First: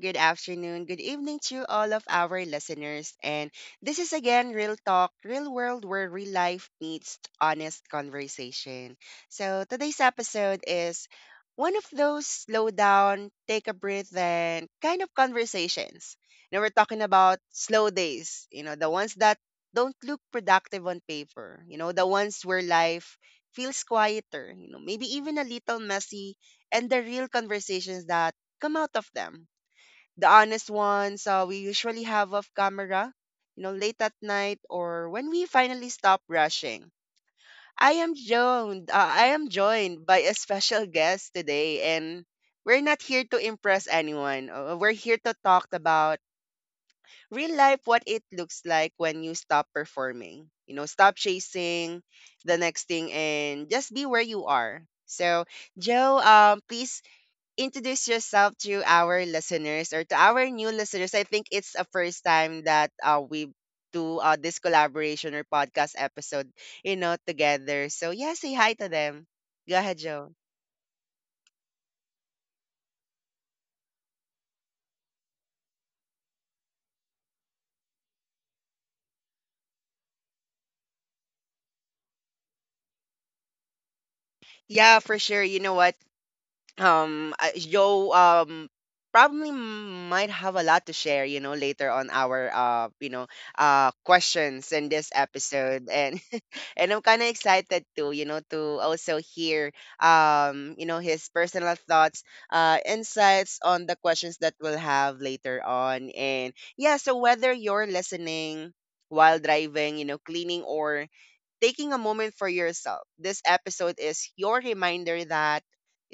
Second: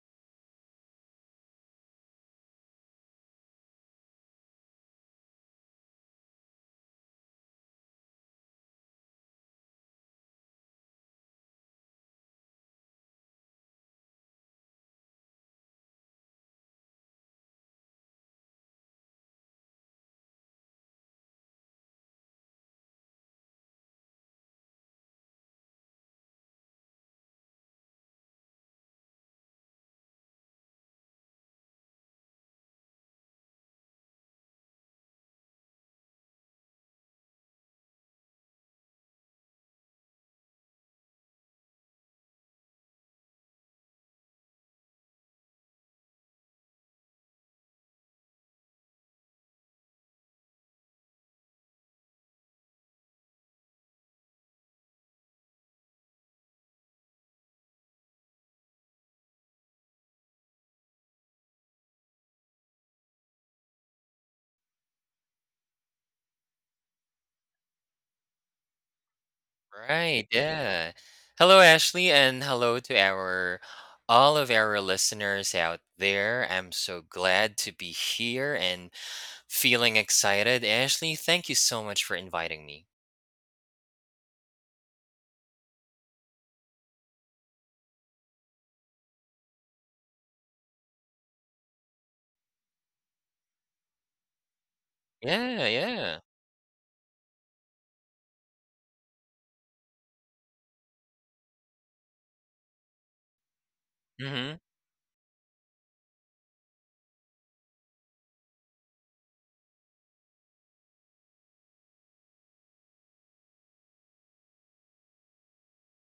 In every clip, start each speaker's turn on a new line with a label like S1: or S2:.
S1: good afternoon, good evening to all of our listeners. And this is again Real Talk, Real World, where real life meets honest conversation. So today's episode is one of those slow down, take a breath, and kind of conversations. Now we're talking about slow days, you know, the ones that don't look productive on paper, you know, the ones where life feels quieter, you know, maybe even a little messy, and the real conversations that come out of them. The honest ones we usually have off camera, you know, late at night or when we finally stop rushing. I am joined. I am joined by a special guest today, and we're not here to impress anyone. We're here to talk about real life, what it looks like when you stop performing. You know, stop chasing the next thing and just be where you are. So, Joe, please introduce yourself to our listeners or to our new listeners. I think it's a first time that we do this collaboration or podcast episode, you know, together. So yeah, say hi to them. Go ahead,
S2: Right,
S1: Joe.
S2: yeah. Hello, Ashley, and hello to our all of our listeners out there. I'm so glad to be here and feeling excited. Ashley, thank you so much for inviting me.
S1: Yeah, for sure. You know what? Joe probably might have a lot to share. You know, later on our you know, questions in this
S2: Yeah,
S1: episode,
S2: yeah.
S1: and I'm kind of excited too, you know, to also hear, you know, his personal thoughts, insights on the questions that
S2: Mm-hmm.
S1: we'll have later on. And yeah, so whether you're listening while driving, you know, cleaning, or taking a moment for yourself. This episode is your reminder that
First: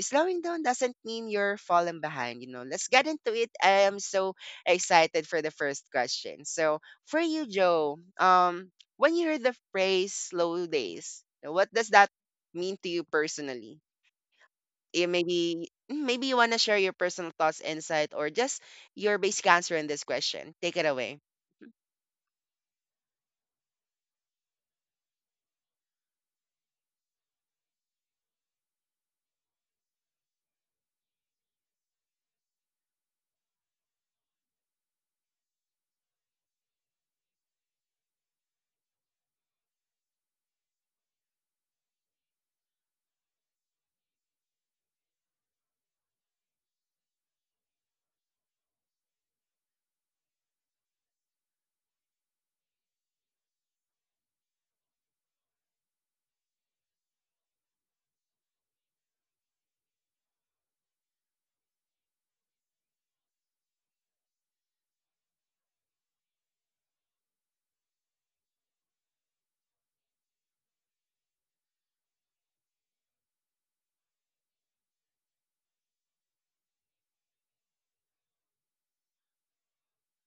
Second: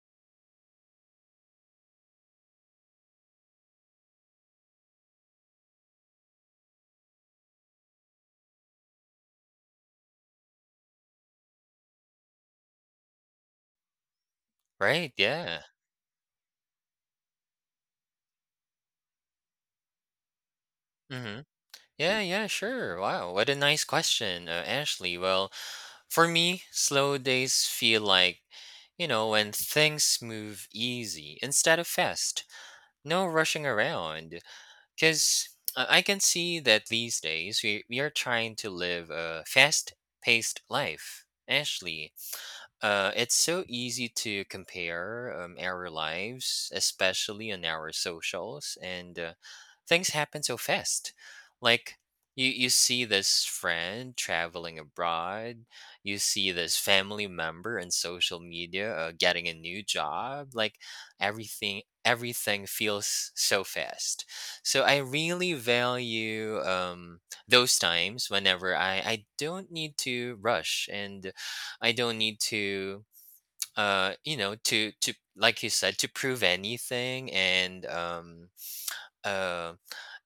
S1: slowing down doesn't mean you're falling behind. You know, let's get into it. I am so excited for the first question. So, for you, Joe, when you hear the phrase slow days, what does that mean to you personally? Yeah,
S2: Right, yeah.
S1: maybe you want to share your personal thoughts, insight, or just your basic answer in this question. Take it away.
S2: Mm-hmm.
S1: Mhm.
S2: Yeah, yeah, sure. Wow, what a nice question, Ashley. Well, for me, slow days feel like, when things move easy instead of fast. No rushing around. Because I can see that these days we are trying to live a fast paced life. Actually, it's so easy to compare our lives, especially on our socials, and things happen so fast. Like, you see this friend traveling abroad, you see this family member on social media getting a new job. Like, everything feels so fast, so I really value those times whenever I don't need to rush, and I don't need to, like you said, to prove anything, and uh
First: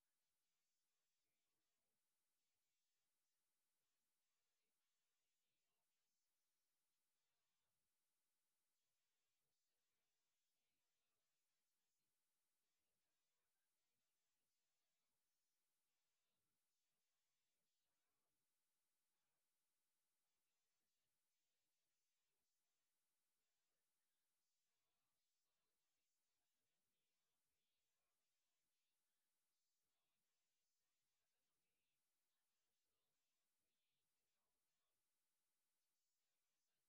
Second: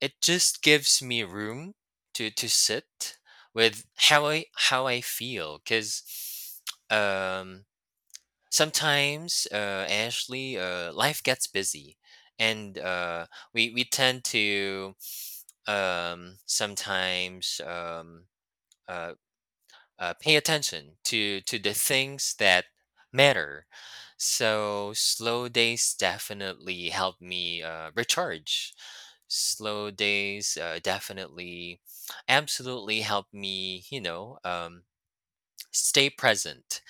S2: it just gives me room to sit with how I feel, because sometimes, Ashley, life gets busy, and we tend to, sometimes, uh, pay attention to the things that matter. So slow days definitely help me recharge. Slow days, definitely, absolutely help me, stay present.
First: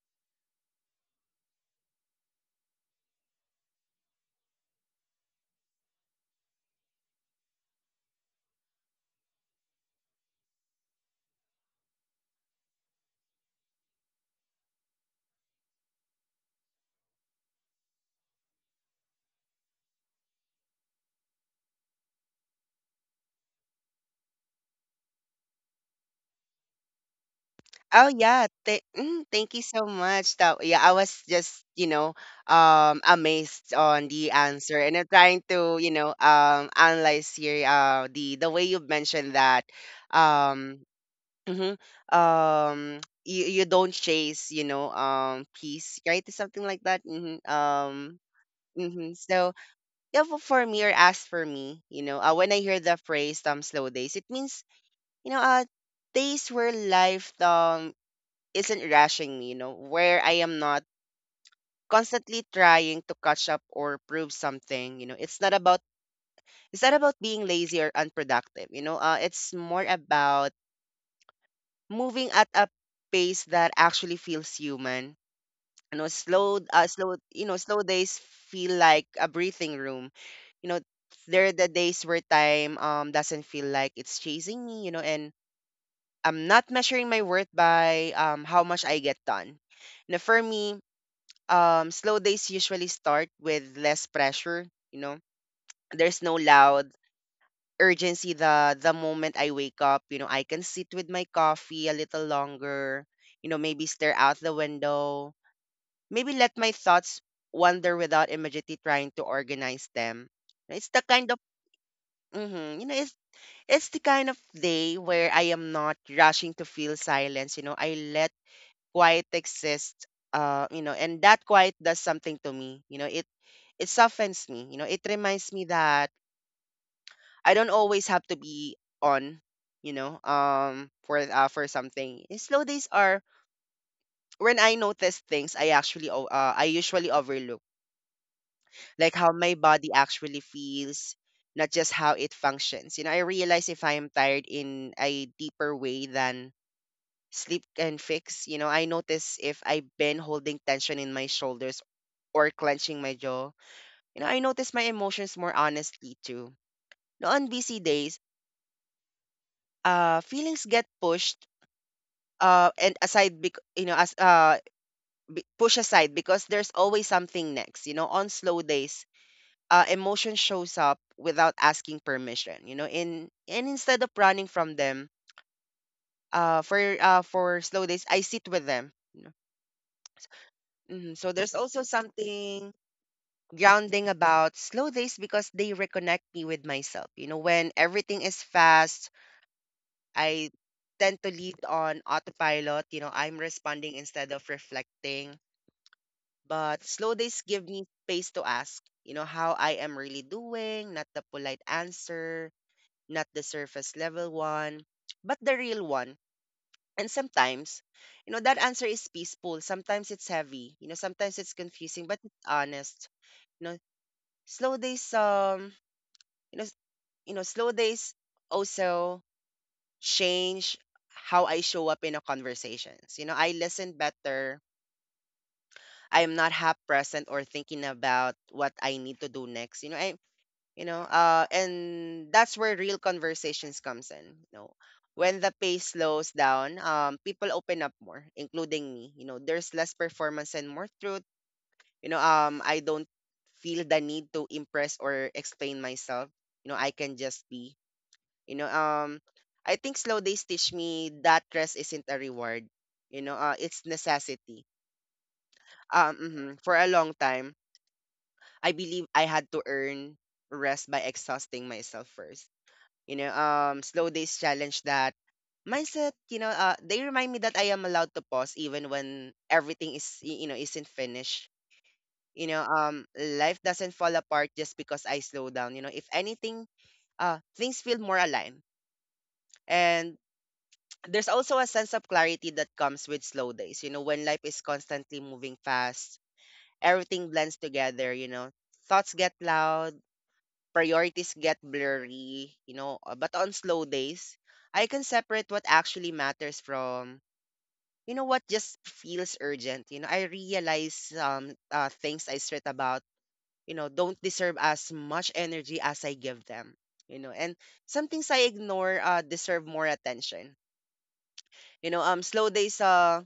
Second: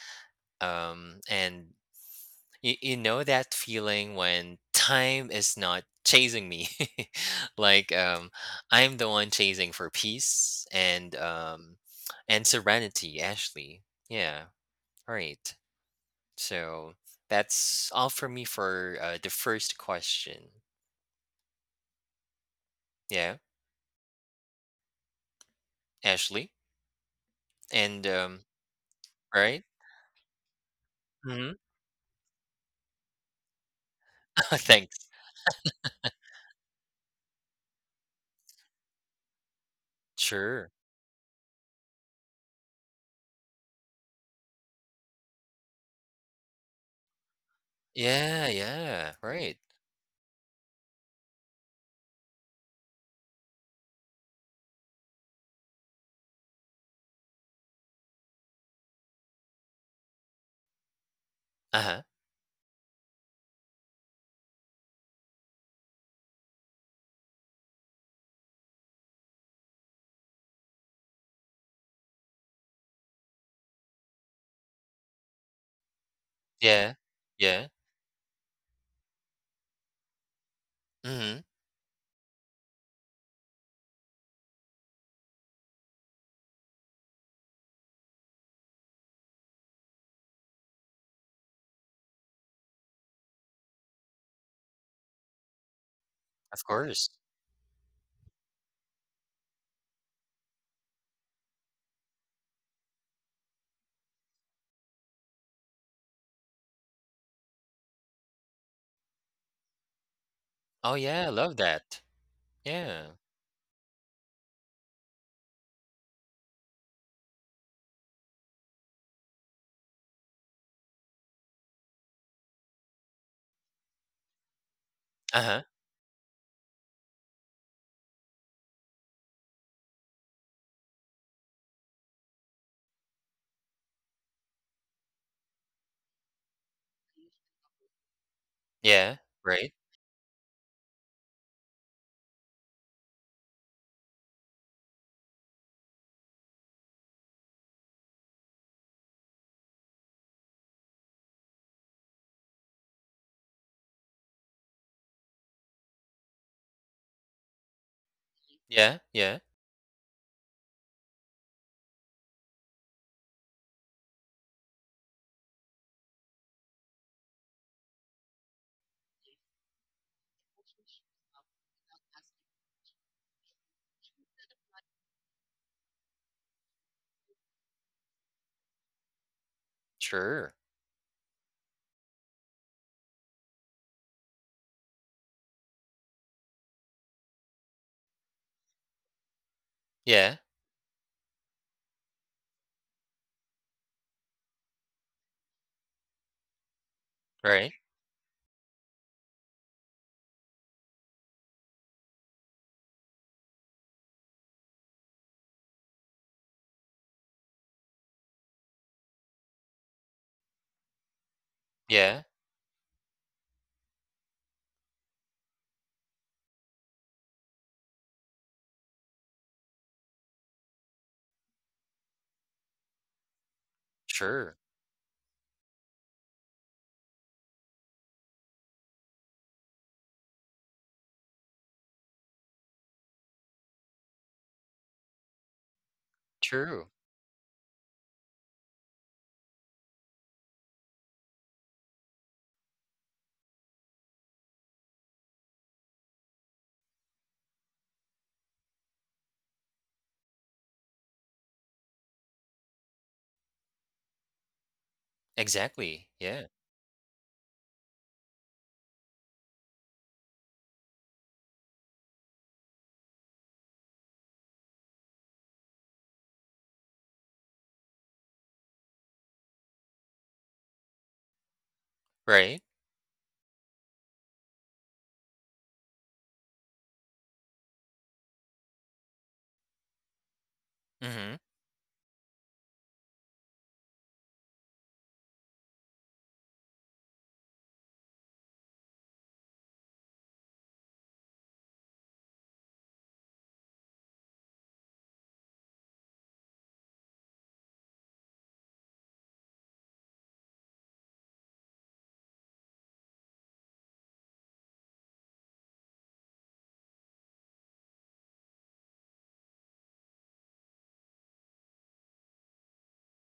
S2: And you know that feeling when time is not chasing me. Like, I'm the one chasing for peace, and and serenity actually. Yeah. All right. So that's all for me for, the first question. Yeah, Ashley. And
S1: Oh, yeah.
S2: all
S1: Thank you
S2: right?
S1: so much. That, yeah, I was
S2: Mhm.
S1: just, you know, amazed on the answer, and
S2: Thanks.
S1: I'm trying to, you know, analyze here, the way you mentioned that,
S2: Sure.
S1: um, mhm, um, you you don't chase, you know, peace, right? Something like that.
S2: Yeah, yeah.
S1: So
S2: Right.
S1: yeah, for me or as for me, you know, when I hear the phrase slow days," it means you know, days where life isn't rushing me, you know, where I am not
S2: Uh-huh.
S1: constantly trying to catch up or prove something, you know. It's not about being lazy or unproductive, you know. It's more about moving at a pace that actually feels human. You know, slow uh,
S2: Yeah.
S1: slow you know,
S2: Yeah.
S1: slow days feel like a breathing room. You know,
S2: Mhm.
S1: there are the days where time doesn't feel like it's chasing me, you know, and I'm not measuring my worth by how much I get done. Now for me, slow days usually start with less pressure. You know, there's no
S2: Of
S1: loud
S2: course.
S1: urgency. The moment I wake up, you know, I can sit with my coffee a little longer. You know, maybe stare out the window. Maybe let my thoughts wander without immediately trying to organize them. It's
S2: Oh
S1: the
S2: yeah, I
S1: kind of
S2: love that.
S1: you know, it's
S2: Yeah.
S1: it's the kind of day where I am not rushing to feel silence. You know, I let quiet exists you know, and that quiet does something to me, you know, it softens me, you know, it reminds
S2: Uh-huh.
S1: me that I don't always have to be on, you know, for something. And slow days are when I notice things I I usually overlook, like
S2: Yeah.
S1: how my
S2: Right.
S1: body actually feels, not just how it functions. You know, I realize if I'm tired in a deeper way than sleep can fix. You know, I notice if I've been holding tension in my shoulders or clenching my jaw. You know, I notice my emotions more honestly too. No, on busy days,
S2: Yeah. Yeah.
S1: feelings get pushed and aside bec- you know, push aside, because there's always something next, you know, on slow days emotion shows up without asking permission, you know, in and instead of running from them, for slow days I sit with them, you know.
S2: Sure.
S1: Mhm. So there's also something grounding about slow days because they reconnect me with myself. You know, when everything is fast,
S2: Yeah.
S1: I tend to lead on autopilot. You know, I'm responding instead of reflecting. But slow days give
S2: Right.
S1: me space to ask, you know, how I am really doing, not the polite answer, not the surface level one, but the real one. And sometimes, you know, that answer is peaceful. Sometimes it's heavy. You know, sometimes it's confusing, but
S2: Yeah.
S1: it's honest. You know, slow days you know you know, slow days also change how I show up in a conversations. You know, I listen
S2: Sure.
S1: better. I am not half present or thinking about what I need to do next. And that's where real conversations comes in. You know, when the pace slows down,
S2: True.
S1: people open up more, including me. You know, there's less performance and more truth. You know, I don't feel the need to impress or explain myself. You know, I can just be. You know, I think slow days teach me that rest isn't a reward. You know, it's necessity.
S2: Exactly. Yeah.
S1: Mhm. For a long time, I believe I had to earn rest by exhausting myself first. You know, slow days challenge that mindset. You know, they remind me that I am allowed to pause even when everything is, you know, isn't finished. You
S2: Right.
S1: know, life doesn't fall apart just because I slow down. You know, if anything, things feel more aligned. And there's
S2: Mhm.
S1: also a sense of clarity that comes with slow days. You know, when life is constantly moving fast, everything blends together, you know. Thoughts get loud, priorities get blurry, you know, but on slow days, I can separate what actually matters from you know what just feels urgent. You know, I realize things I stress about, you know, don't deserve as much energy as I give them. You know, and some things I ignore deserve more attention. You know, slow days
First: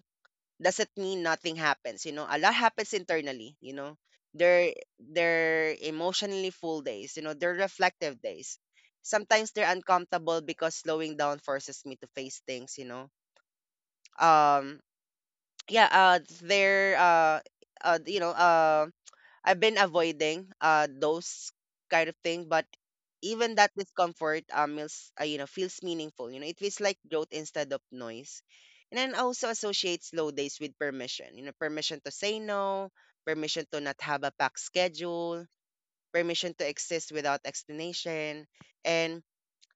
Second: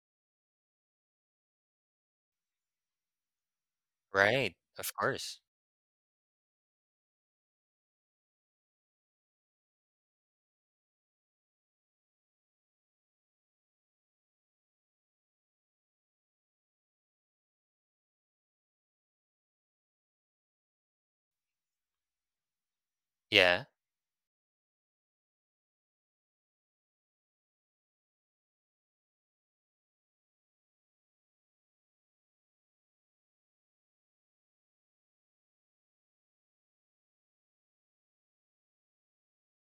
S1: doesn't mean nothing happens. You know, a lot happens internally. You know,
S2: Right.
S1: they're
S2: Of course.
S1: they're emotionally full days. You know, they're reflective days. Sometimes they're uncomfortable because slowing down forces me to face things. You know, um, yeah, they're you know, I've been avoiding those kind of thing, but even
S2: Yeah.
S1: that discomfort feels you know, feels meaningful. You know, it feels like growth instead of noise. And then I also associate slow days with permission. You know, permission to say no, permission to not have a packed schedule, permission to exist without explanation, and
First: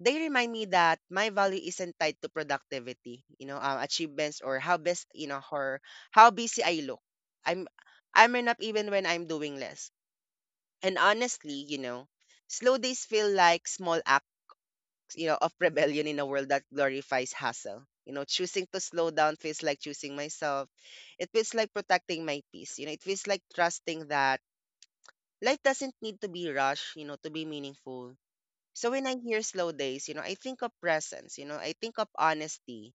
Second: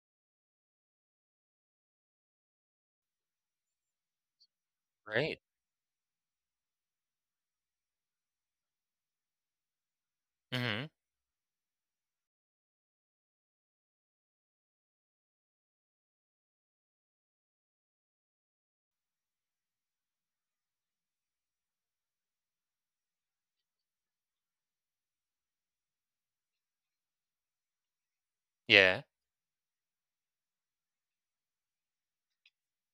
S1: they remind me that my value isn't tied to productivity, you know, achievements, or how best, you
S2: Right.
S1: know, or how busy I look. I'm I'm enough even when I'm doing less.
S2: Mhm.
S1: And honestly, you know, slow days feel like small acts, you know, of rebellion in a world that glorifies hustle. You know, choosing to slow down feels like choosing myself. It feels like protecting my peace. You know, it feels like trusting that life doesn't need to be rushed, you know, to be meaningful. So
S2: Yeah.
S1: when I hear slow days, you know, I think of presence, you know, I think of honesty.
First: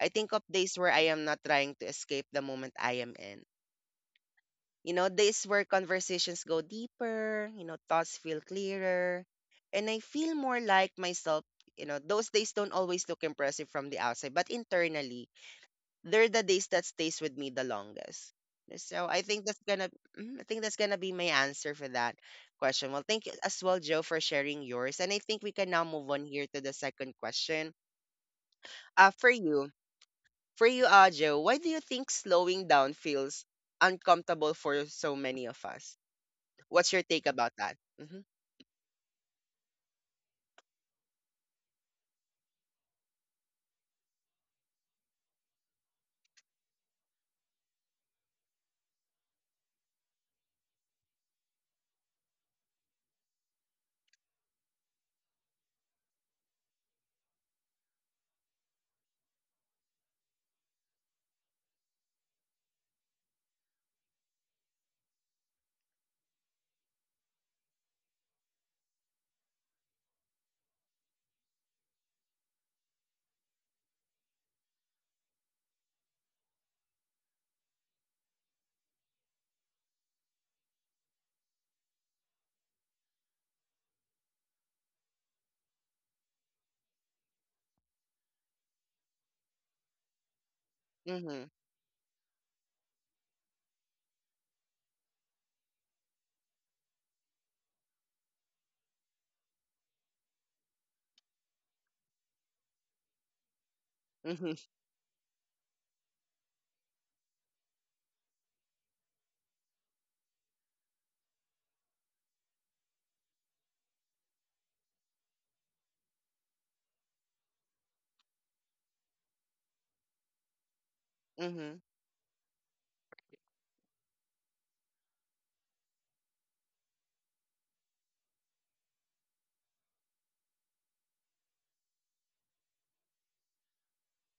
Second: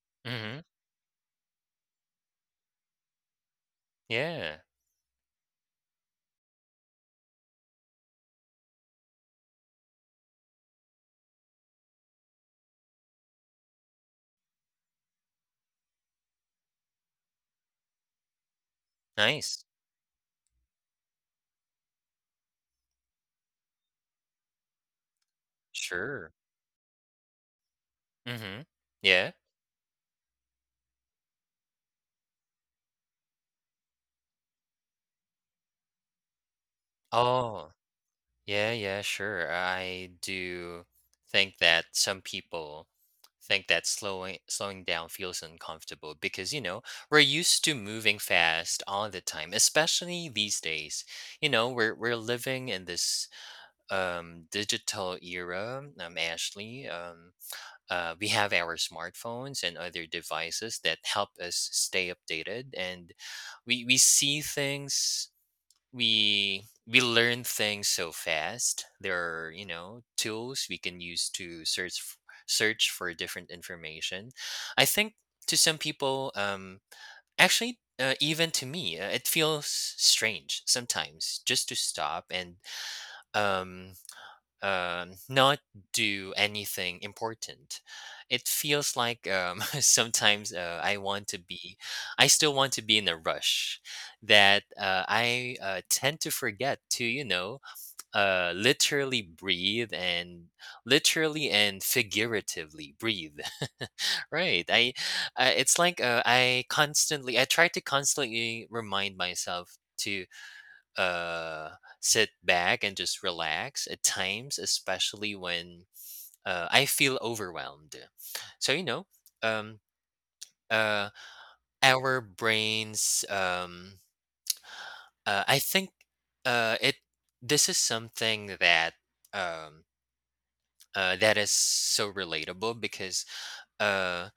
S1: I think of
S2: Mhm.
S1: days where I am not trying to escape the moment I am in.
S2: Yeah.
S1: You know, this where conversations go deeper, you know, thoughts feel clearer, and I feel more like myself. You know, those days don't always look impressive from the outside, but internally, they're the days that stays with me the longest. So I think that's
S2: Nice.
S1: I think that's gonna be my answer for that question. Well, thank you as well, Joe, for sharing yours, and I think we can now move on
S2: Sure.
S1: here to the second question.
S2: Mhm.
S1: Uh, for
S2: Yeah.
S1: you, for you, Joe, why do you think slowing down feels uncomfortable for so many of us? What's your take about
S2: Oh.
S1: that? Mhm.
S2: Yeah, yeah, sure. I do think that some people think that slowing down feels uncomfortable because, you know, we're used to moving fast all the time, especially these days. You know, we're living in this digital era, Ashley. We have our smartphones and other devices that help us stay updated, and we see things, we learn things so fast. There are, you know, tools we can use to search search for different information. I think, to some people, actually, even to me, it feels strange sometimes just to stop and, um not do anything important. It feels like, sometimes,
S1: Mhm.
S2: I still want to be in a rush, that I, tend to forget to, literally breathe and literally and figuratively breathe.
S1: Mhm.
S2: Right. It's like, I try to constantly remind myself to uh, sit back and just relax at times, especially when, I feel overwhelmed. So, you know, um, uh,
S1: Mhm.
S2: our brains. I think, it. This is something that um, that is so relatable, because uh,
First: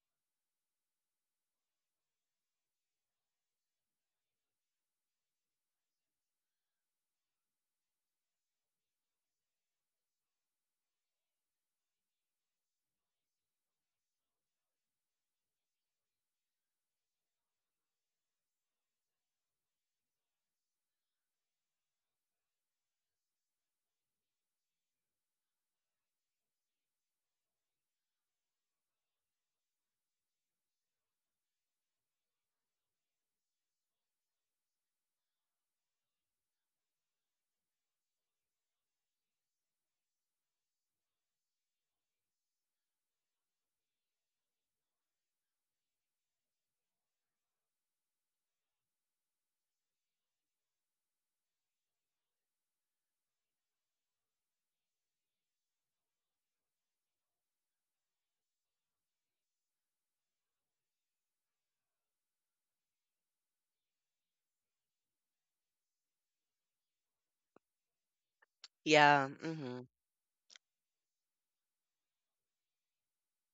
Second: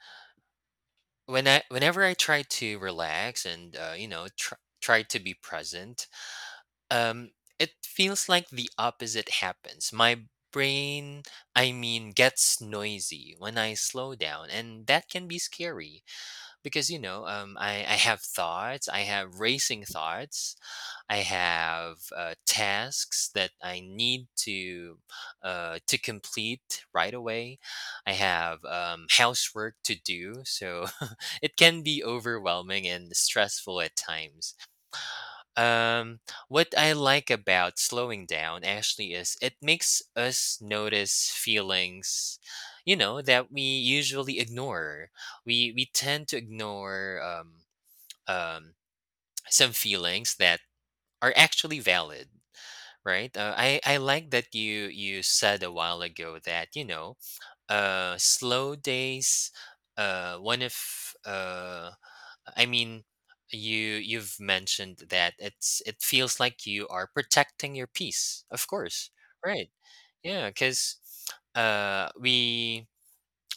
S2: whenever I try to relax, and, try to be present. Um, it feels like the opposite happens. My brain, I mean, gets noisy when I slow down, and that can be scary because, you know, I have thoughts, I have racing thoughts, I have, tasks that I need to, complete right away. I have, housework to do, so it can be overwhelming and stressful at times. Um, what I like about slowing down actually is it makes us notice feelings, you know, that we usually ignore. We tend to ignore, um, some feelings that are actually valid, right? I like that you said a while ago that, you know, slow days, one of, uh I mean, you've mentioned that it feels like you are protecting your peace. Of course.
S1: Yeah.
S2: Right.
S1: Mhm.
S2: Yeah, cuz we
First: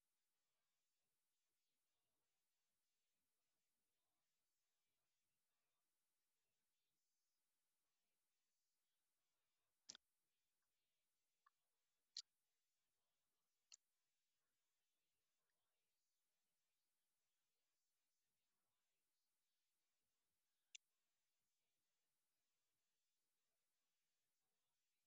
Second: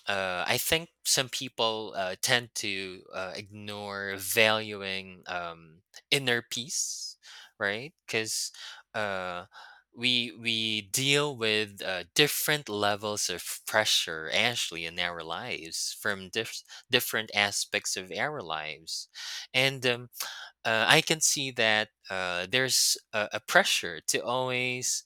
S2: I think some people, tend to, ignore valuing, inner peace, right? Because uh, we deal with, different levels of pressure actually in our lives, from different aspects of our lives, and I can see that, there's a pressure to always,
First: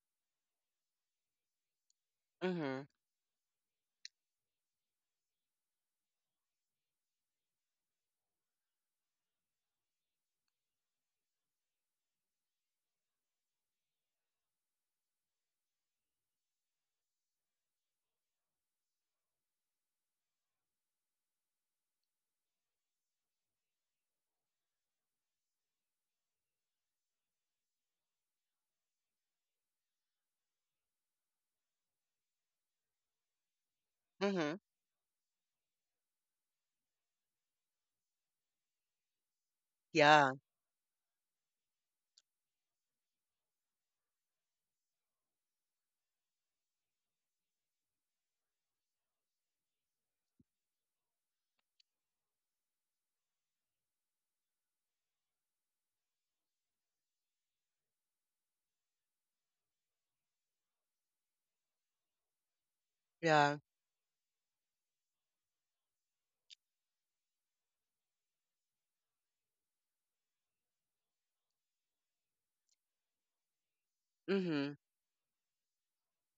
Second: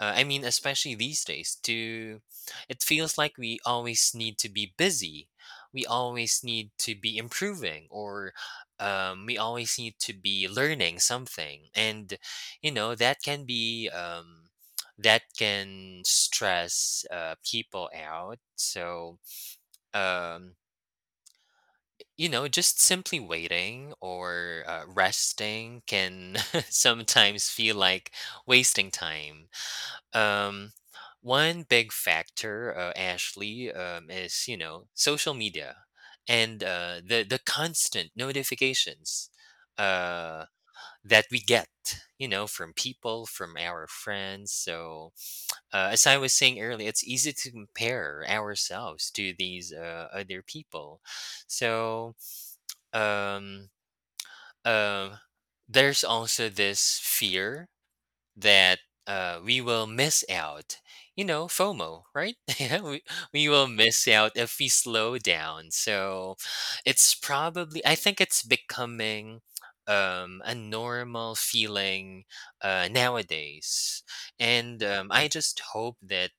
S2: I mean, especially these days, to it
S1: Mhm.
S2: feels like we always need to be busy. We always need to be improving, or, we always need to be learning something, and you know, that can stress, people out. So, um, you know, just simply waiting or, resting can sometimes feel like wasting time. um, One big factor, Ashley, is,
S1: Mhm.
S2: social media, and the constant notifications,
S1: Yeah.
S2: uh, that we get, you know, from people, from our friends. So, as I was saying earlier, it's easy to compare ourselves to these, other people. So, um, um, there's also this fear that, we will miss out. You know, FOMO, right? Yeah, we
S1: Yeah.
S2: will miss out if we slow down. So it's probably, I think it's becoming, a normal feeling, nowadays.
S1: Mhm.
S2: And, I just hope that,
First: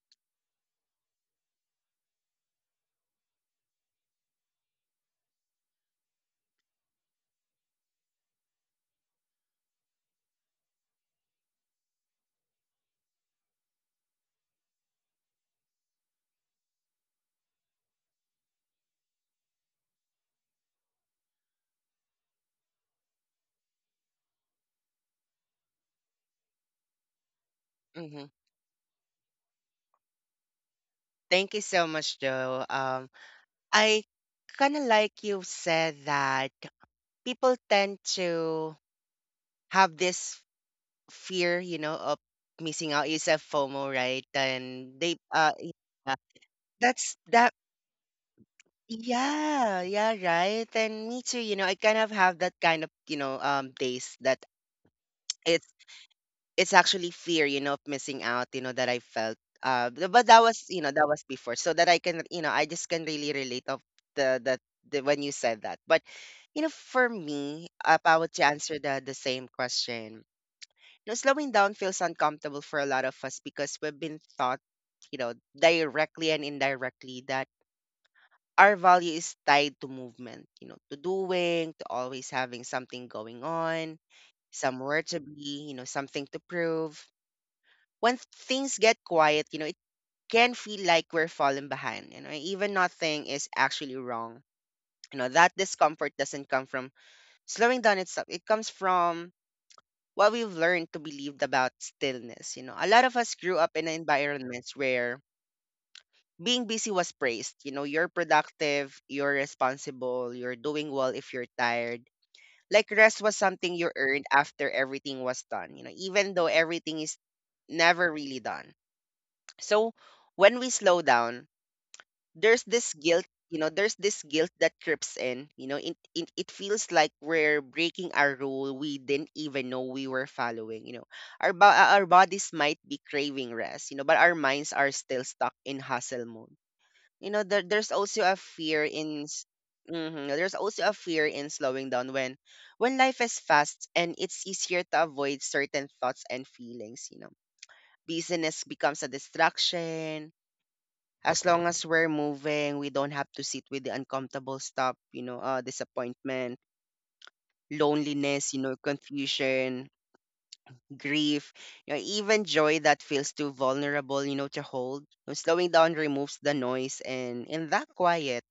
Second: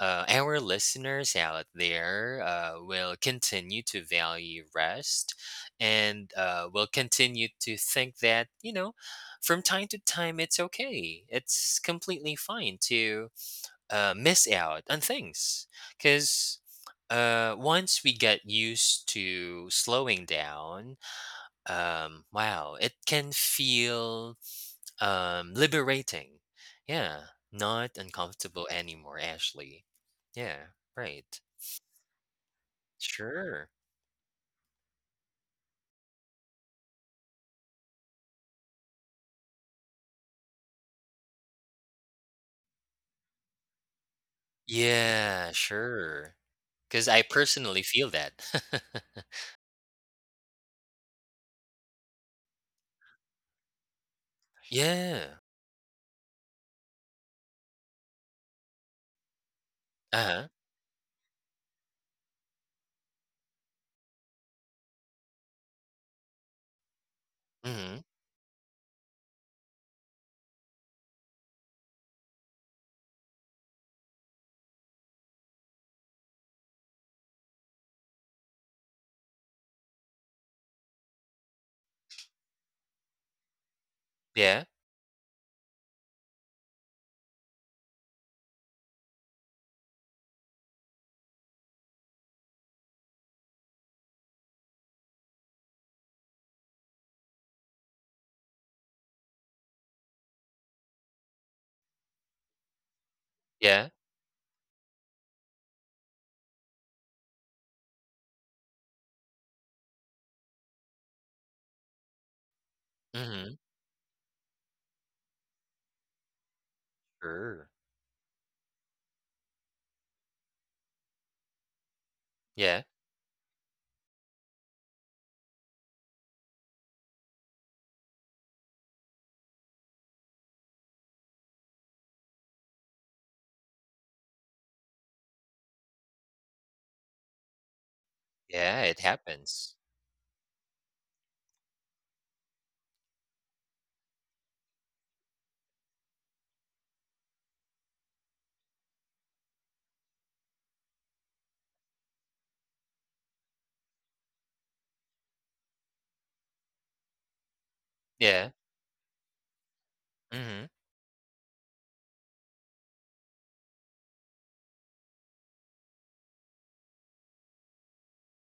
S2: our listeners out there, will continue to value rest, and, will continue to think that, you know, from time to time, it's okay. It's completely fine to, miss out on things, because once we get used to slowing down, wow, it can feel, liberating. Yeah, not
S1: Mhm.
S2: uncomfortable anymore, Ashley. Yeah, right.
S1: Thank you so much, Joe.
S2: Sure.
S1: I kind of like you said that people tend to have this fear, you know, of missing out. You said FOMO, right? And they,
S2: Yeah,
S1: yeah.
S2: sure. Because
S1: That's
S2: I
S1: that.
S2: personally feel that.
S1: Yeah, yeah, right. And me too, you know, I kind of have that kind of, you know, days that
S2: Yeah.
S1: it's actually fear, you know, of missing out, you know, that I felt. Uh, th-
S2: Uh
S1: but that
S2: huh.
S1: was, you know, that was before, so that I can, you know, I just can really relate of the the, the when you said that. But you know, for me, if
S2: Hmm.
S1: I were to answer the same question, you know, slowing down feels uncomfortable for a lot of us because we've been taught, you know, directly and indirectly that our value is tied to movement, you know, to doing, to always having something going on,
S2: Yeah.
S1: somewhere to be, you know, something to prove once things get quiet, you know, it can feel like we're falling behind. You know, even nothing is actually wrong. You know, that discomfort doesn't come from slowing down itself. It comes from what we've learned to believe about stillness. You know, a lot of us grew up in
S2: Yeah.
S1: environments where being busy was praised. You know, you're productive, you're responsible, you're doing well if you're tired. Like rest was
S2: Mhm.
S1: something you earned after everything was done, you know, even though everything is
S2: Sure.
S1: never really done. So when we slow down, there's
S2: Yeah.
S1: this guilt, you know, there's this guilt that creeps in. You know, it feels like we're breaking a rule we didn't even know we were following. You know, our bodies might be craving rest, you know, but our minds are still stuck in hustle mode. You know, there's also a
S2: Yeah,
S1: fear
S2: it
S1: in
S2: happens.
S1: there's also a fear in slowing down when life is fast and it's easier to avoid certain thoughts and feelings. You know, busyness becomes a distraction. As long as we're moving, we don't have to sit with the uncomfortable stuff, you know, disappointment,
S2: Yeah.
S1: loneliness, you know, confusion,
S2: Mhm.
S1: grief, you know, even joy that feels too vulnerable, you know, to hold. You know, slowing down removes the noise, and in that quiet,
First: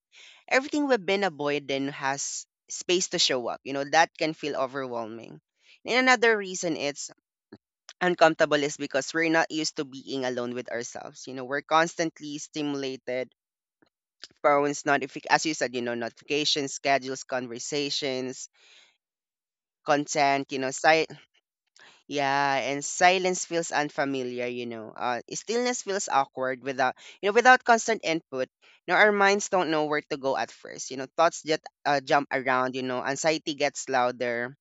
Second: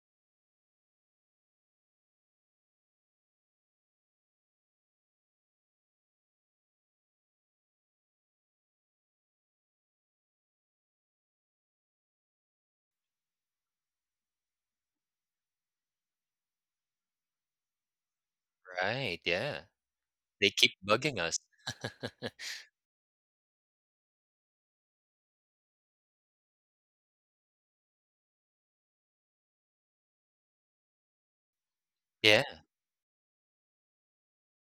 S1: everything we've been avoiding has space to show up. You know, that can feel overwhelming. And another reason it's uncomfortable is because we're not used to being alone with ourselves. You know, we're constantly stimulated, phones, notific as you said, you know, notifications, schedules, conversations,
S2: Right, yeah. They
S1: content, you know,
S2: keep bugging us.
S1: yeah, and silence feels unfamiliar, you know. Stillness feels awkward without, you know, without constant input. You know, our minds don't know where to go at first. You know, thoughts just jump
S2: Yeah,
S1: around. You know, anxiety gets louder.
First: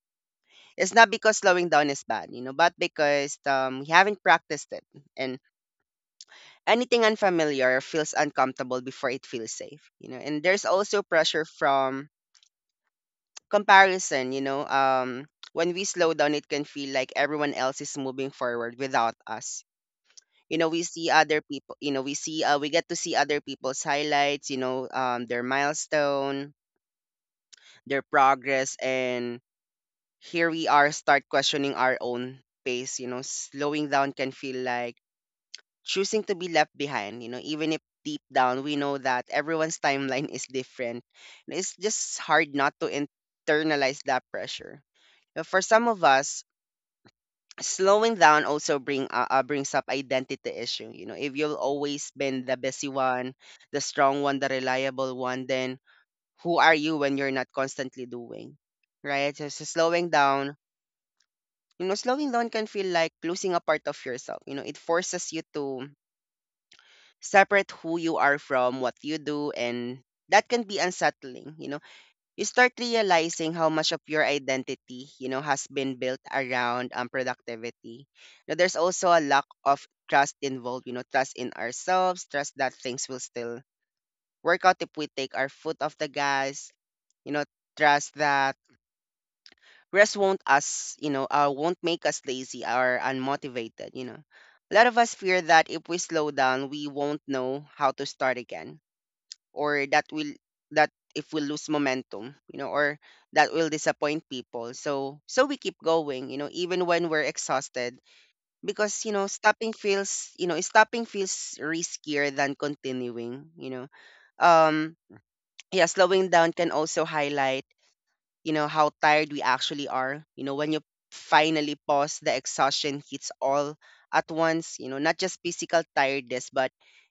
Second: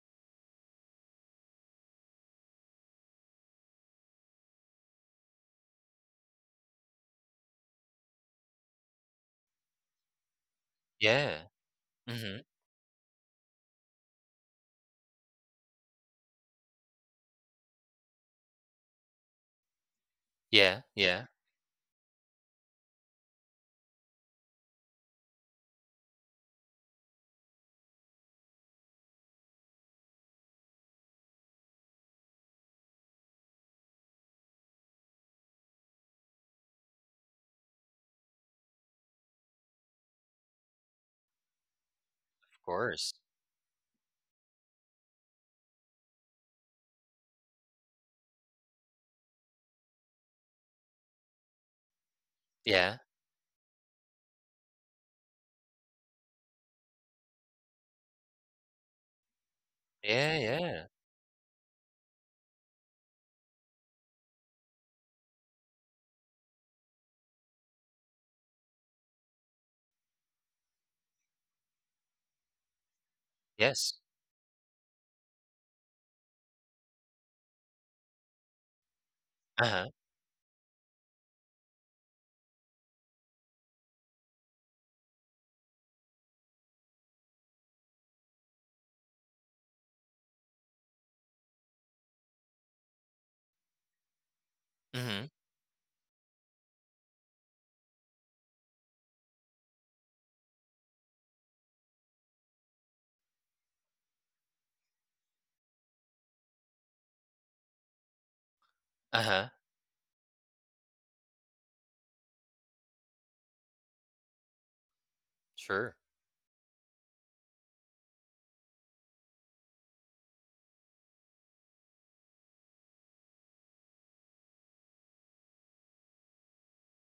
S1: It's not because slowing down is bad, you know, but because we haven't practiced it, and anything unfamiliar feels uncomfortable before it feels safe, you know. And there's also pressure
S2: yeah.
S1: from
S2: Mhm.
S1: comparison, you know, when we slow down, it can feel like everyone else is moving forward without us. You know,
S2: Yeah,
S1: we see
S2: yeah, of
S1: other people, you know, we see, we get to see other people's highlights, you know, their milestone, their progress. And here we are, start questioning our own pace. You know, slowing down can feel like choosing to be left behind, you know, even if deep down we know that everyone's timeline is different. It's just hard not to
S2: course.
S1: internalize that pressure. But for some of us, slowing down also brings up identity issue. You know, if you'll always been the busy
S2: Yeah.
S1: one, the strong one, the reliable one, then who are you when you're not constantly doing, right? So slowing
S2: Yeah,
S1: down,
S2: yeah.
S1: you know, slowing down can feel like losing a part of yourself. You know, it forces you to separate who you are from what you do, and that can be unsettling. You know, you start realizing how much
S2: Yes.
S1: of your identity, you know, has been built around productivity. Now, there's also a lack of
S2: Uh-huh.
S1: trust involved, you know, trust in ourselves, trust that things will still work out if we take our foot off the gas, you know, trust that rest won't us, you know, won't make us lazy or unmotivated, you know. A lot of us
S2: Mhm.
S1: fear that if we slow down, we won't know how to start again or that will that if we lose momentum, you know, or that will disappoint people, so we keep going, you know, even when we're exhausted, because you know
S2: Uh-huh.
S1: stopping feels, you know, stopping feels riskier than continuing, you know. um yeah,
S2: Sure.
S1: slowing down can also highlight, you know, how tired we actually are. You know, when you finally pause, the exhaustion hits all at once, you know, not just physical tiredness, but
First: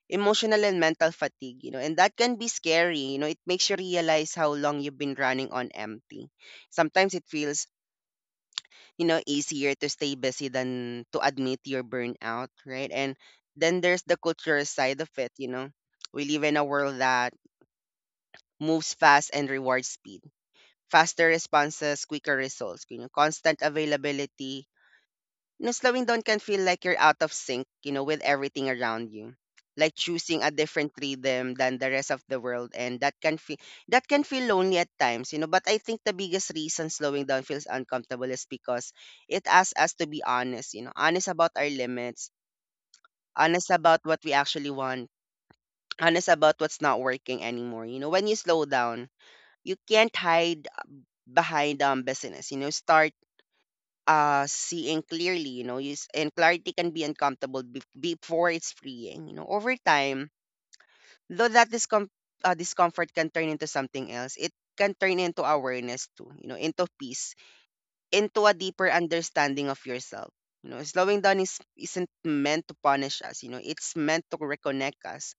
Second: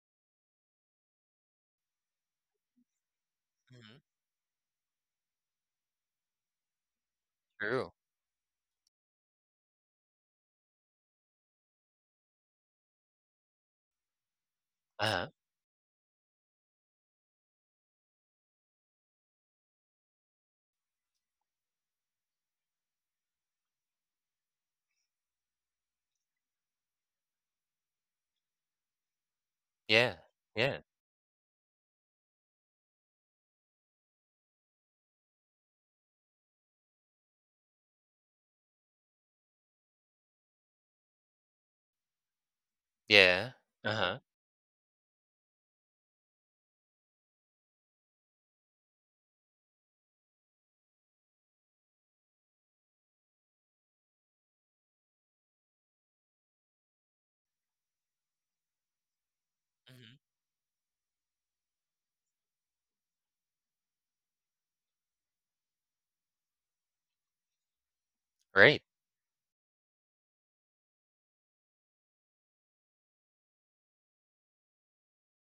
S1: emotional and mental fatigue, you know, and that can be scary. You know, it makes you
S2: Mhm.
S1: realize how long you've been running on empty. Sometimes it feels,
S2: True.
S1: you know, easier to stay busy than to admit your burnout, right? And then there's the cultural side of
S2: Uh-huh.
S1: it, you know. We live in a world that moves fast and rewards speed, faster responses, quicker results, you know, constant availability. You know, slowing down can feel like you're out of sync, you know, with everything around you. Like
S2: Yeah.
S1: choosing a
S2: Yeah.
S1: different rhythm than the rest of the world, and that can feel lonely at times, you know. But I think the biggest reason slowing down feels uncomfortable is because it asks us to be honest, you know, honest about our limits,
S2: Yeah.
S1: honest about what
S2: Uh-huh.
S1: we actually want, honest about what's not working anymore. You know, when you slow down, you can't hide behind business. You know, start seeing clearly, you know, use and clarity can be uncomfortable before it's freeing, you know, over
S2: Mhm.
S1: time, though that discomfort can turn into something else. It can turn into awareness too, you know, into peace, into a
S2: Right.
S1: deeper understanding of yourself. You know, slowing down is isn't meant to punish us, you know, it's meant to reconnect us,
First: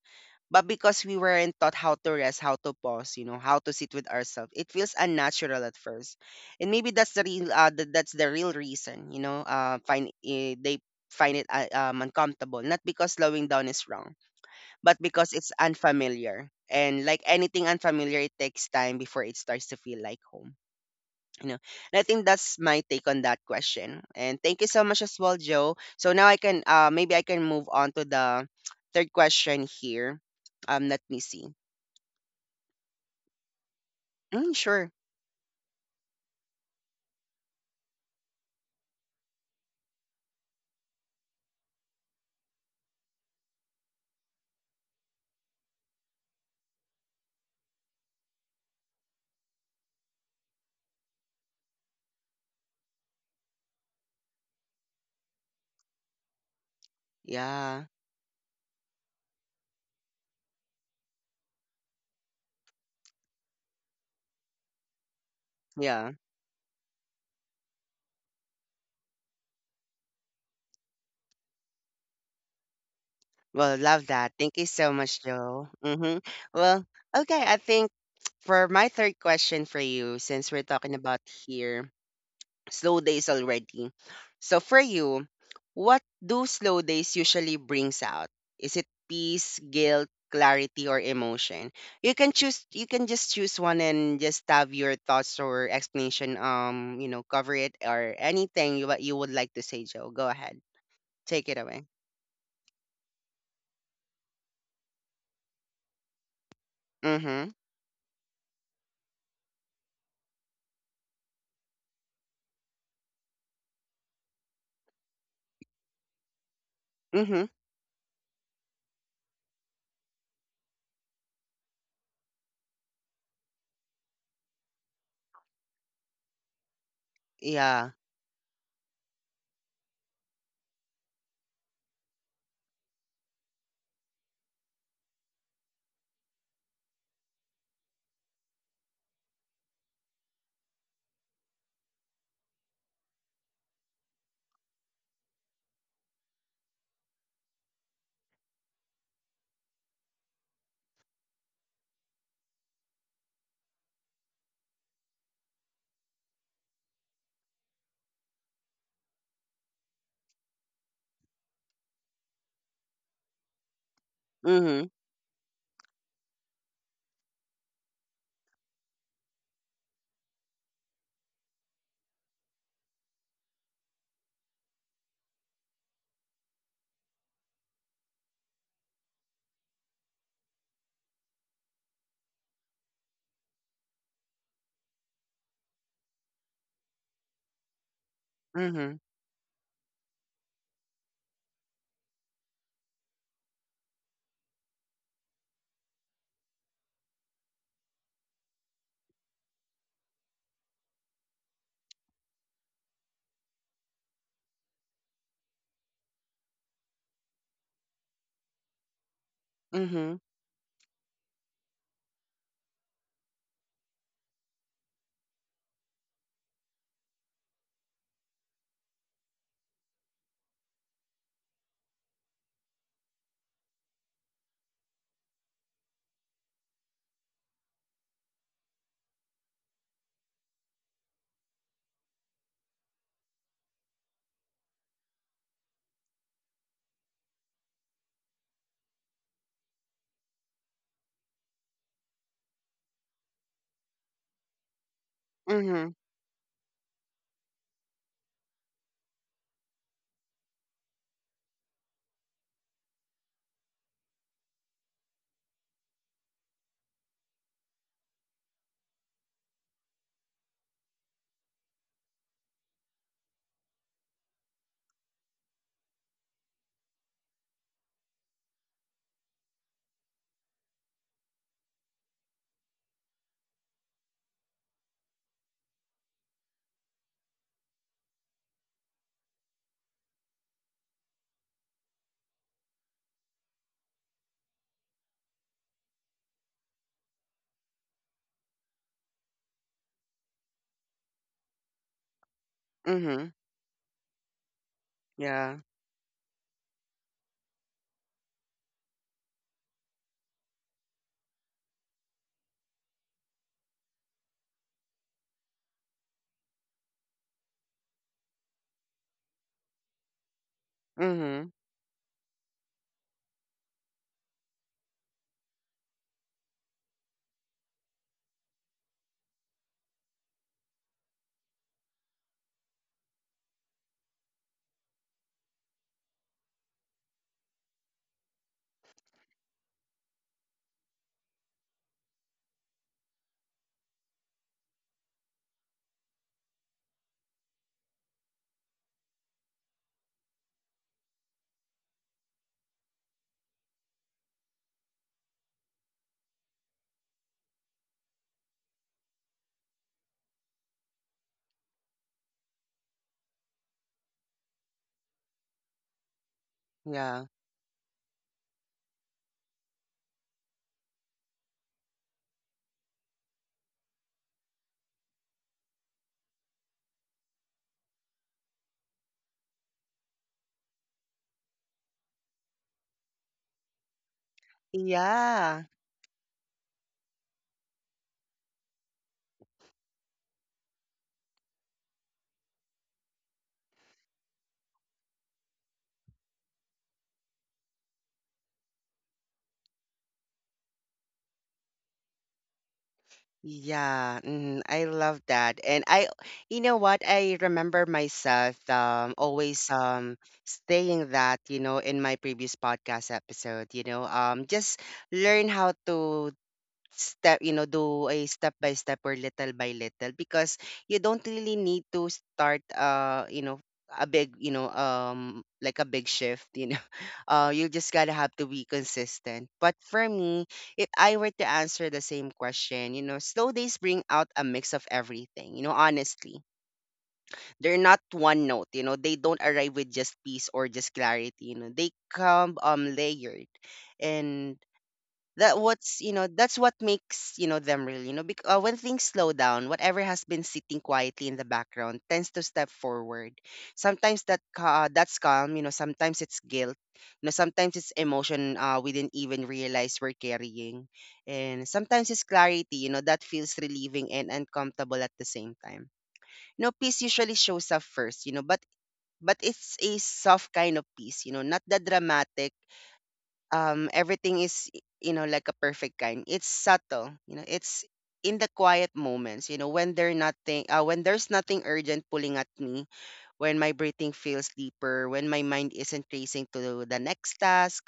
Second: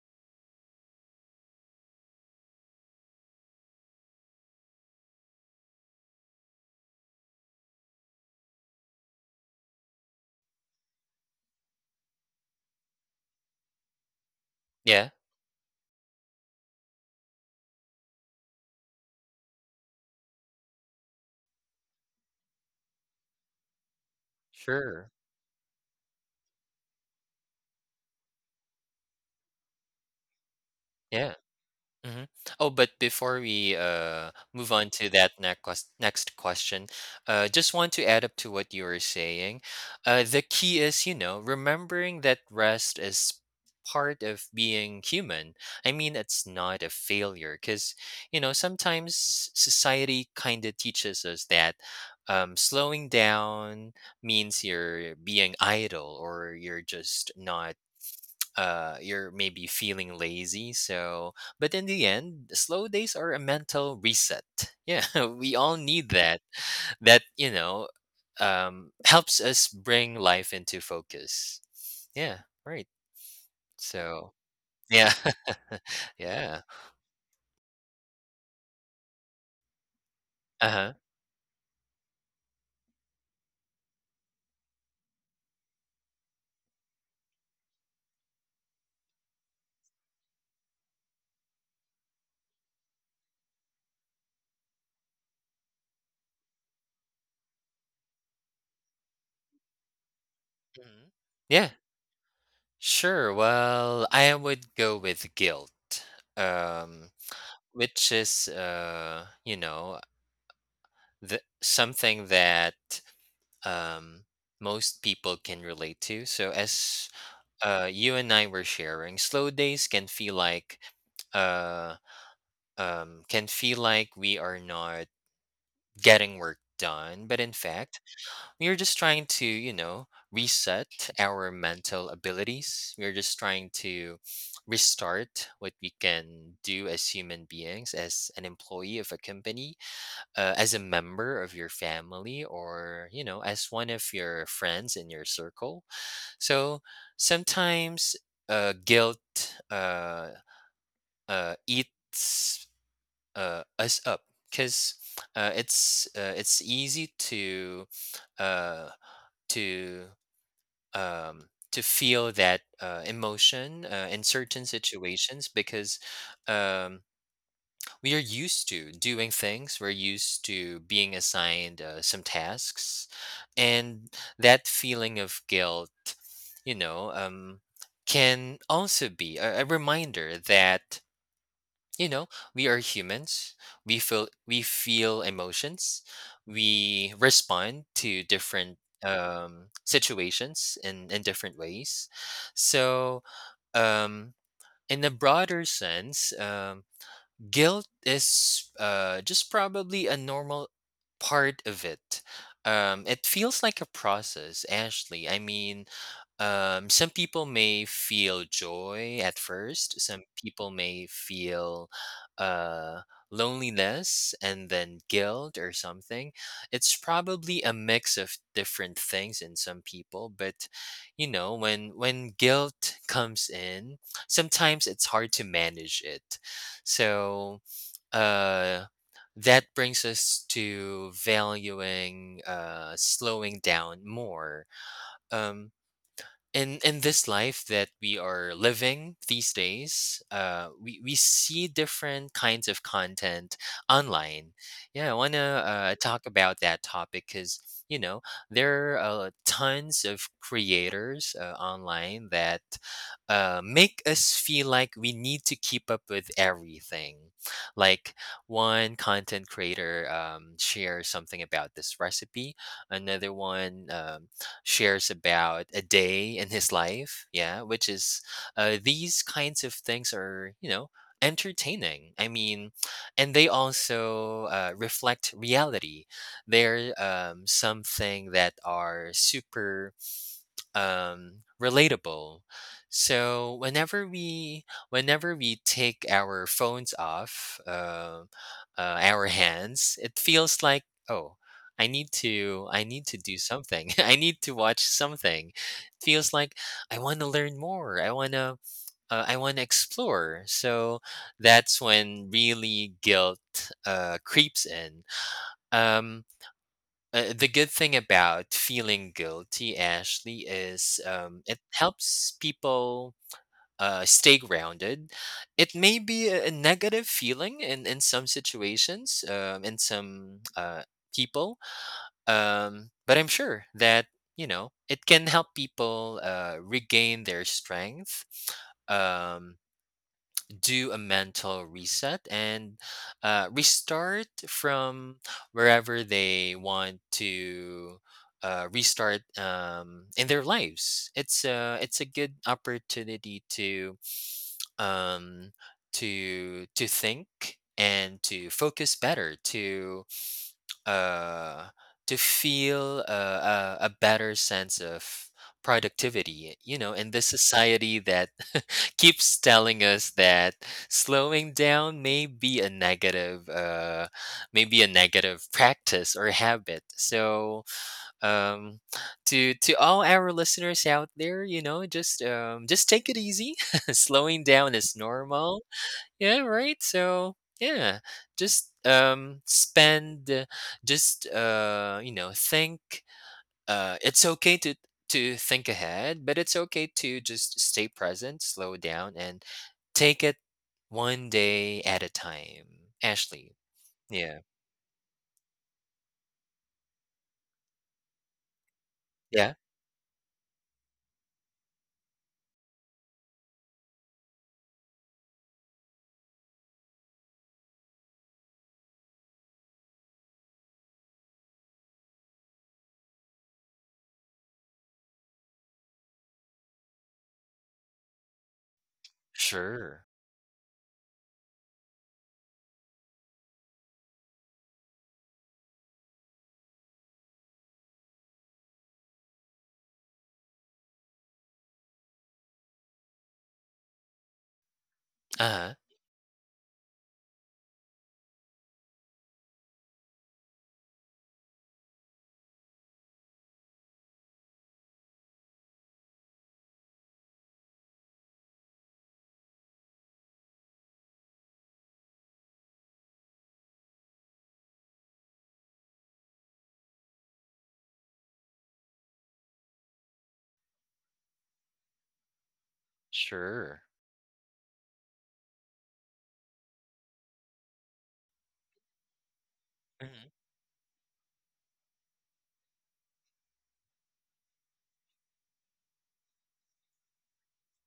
S1: but because we weren't taught how to rest, how to pause, you know, how to sit with ourselves, it feels unnatural at first, and maybe that's the real, that's the real reason, you know, find they find it uncomfortable, not because slowing down is wrong, but
S2: Yeah.
S1: because it's unfamiliar, and like anything unfamiliar, it takes time before it starts to feel like home. You know, and I think that's my take on that question. And thank you so much
S2: Sure.
S1: as well, Joe. So now I can, maybe I can move on to the third question here. Let me
S2: Yeah.
S1: see.
S2: hmm Oh, but before we,
S1: Mm,
S2: move on
S1: sure.
S2: to that next question, just want to add up to what you were saying. The key is, you know, remembering that rest is part of being human. I mean, it's not a failure, because, you know, sometimes society kind of teaches us that, slowing down means you're being idle, or you're just not,
S1: Yeah.
S2: you're maybe feeling lazy. So but in the end, slow days are a mental reset. Yeah. We all need
S1: Yeah.
S2: that that, helps us bring life into focus. Yeah. Right.
S1: Well, love that.
S2: So
S1: Thank you so
S2: yeah.
S1: much, Joe. Mm-hmm.
S2: Yeah.
S1: Well, okay. I think for my third question for you, since we're talking
S2: Uh-huh.
S1: about here, slow days already. So for you, what do slow days usually brings out? Is it peace, guilt, clarity, or emotion? You can choose. You can just choose one and just have your thoughts or explanation. You know, cover it or anything you what you would like to say, Joe. Go ahead,
S2: Mhm.
S1: take it
S2: Yeah.
S1: away.
S2: Sure. Well, I would go with guilt, um
S1: Mhm.
S2: which is, the something that, um, most people can relate to. So, as,
S1: Mhm.
S2: you and I were sharing, slow days can feel uh, like we are not getting work done, but in
S1: Yeah.
S2: fact, we are just trying to, you know, reset our mental abilities. We are just trying to restart what we can do as human beings, as an employee of a company, as a member of your family, or, you know, as one of your friends in your circle. So sometimes, guilt, eats, us up, because, it's easy to, uh, to feel that, emotion, in certain
S1: Mhm.
S2: situations, because, um, we are used to doing things, we're used to being assigned, some tasks. And that feeling of guilt, you know, can also be a reminder that, you know, we are humans. We feel emotions. We respond to different,
S1: Mhm.
S2: situations in different ways. So, um, in a broader sense, guilt is, just probably a normal part of it. It feels like a process, Ashley. I mean, some people may feel joy at first.
S1: Mhm.
S2: Some people may feel, uh, loneliness and then guilt or something. It's probably a mix of different things in some people. But you know, when guilt comes in, sometimes it's hard to manage it. So, uh, that brings us to valuing, slowing down more. Um, in this life that we are living these days, we see different kinds of content online. Yeah, I want to,
S1: Mhm.
S2: talk about that topic, because you know there are, tons of creators, online that, make us feel like we need to keep up with everything. Like, one content creator, shares something about this recipe. Another one, shares about a day in his life. Yeah, which is these kinds of things are, you know, entertaining. I mean, and they also, reflect reality. They're something that are super relatable. So whenever we take our phones off our hands, it feels like, oh, I need to
S1: Mhm.
S2: do something. I need to watch something.
S1: Yeah.
S2: It feels like I want to learn more, I want to I want to explore. So that's when really guilt creeps in. um the good thing about feeling guilty, Ashley, is
S1: Mhm.
S2: it helps people stay grounded. It may be a negative feeling in some situations, in some people, but I'm sure that, you know, it can help people regain their strength. Um, do a mental reset and restart from wherever they want to restart in their lives. It's a good opportunity um, to think and to focus better, uh, to feel a better sense of productivity, you know, in
S1: Yeah.
S2: this society that keeps telling us that slowing down may be a negative maybe a negative practice or habit. So um to all our listeners out there, you know, just take it easy. Slowing down is normal.
S1: Yeah.
S2: Yeah, right. So yeah, just spend, just you know, think, it's okay to think ahead, but it's okay to just stay present, slow down, and take it one day at a time. Ashley,
S1: Yeah,
S2: yeah,
S1: mhm, I love that. And I, you know what? I remember myself
S2: yeah,
S1: always saying that, you know, in my previous podcast episode, you know, just learn how to step, you know, do a step by step or little by little because you don't really need to start you know, a big, you know, like a big shift, you know. You just gotta have to be consistent. But
S2: sure,
S1: for me, if I were to answer the same question, you know, slow days bring out a mix of everything, you know, honestly. They're not one note, you know, they don't arrive with just peace or just clarity, you know. They come layered. And
S2: uh
S1: that
S2: huh,
S1: what's, you know, that's what makes, you know, them real, you know, because when things slow down whatever has been sitting quietly in the background tends to step forward. Sometimes that that's calm, you know, sometimes it's guilt, you know, sometimes it's emotion we didn't even realize we're carrying, and sometimes it's clarity, you know, that feels relieving and uncomfortable at the same time. You know, peace usually shows up first, you know, but it's a soft kind of peace, you know, not the dramatic
S2: sure,
S1: everything is, you know, like a perfect kind. It's subtle, you know, it's in the quiet moments, you know,
S2: hmm,
S1: when there's nothing urgent pulling at me, when my breathing feels deeper, when my mind isn't racing to the next task,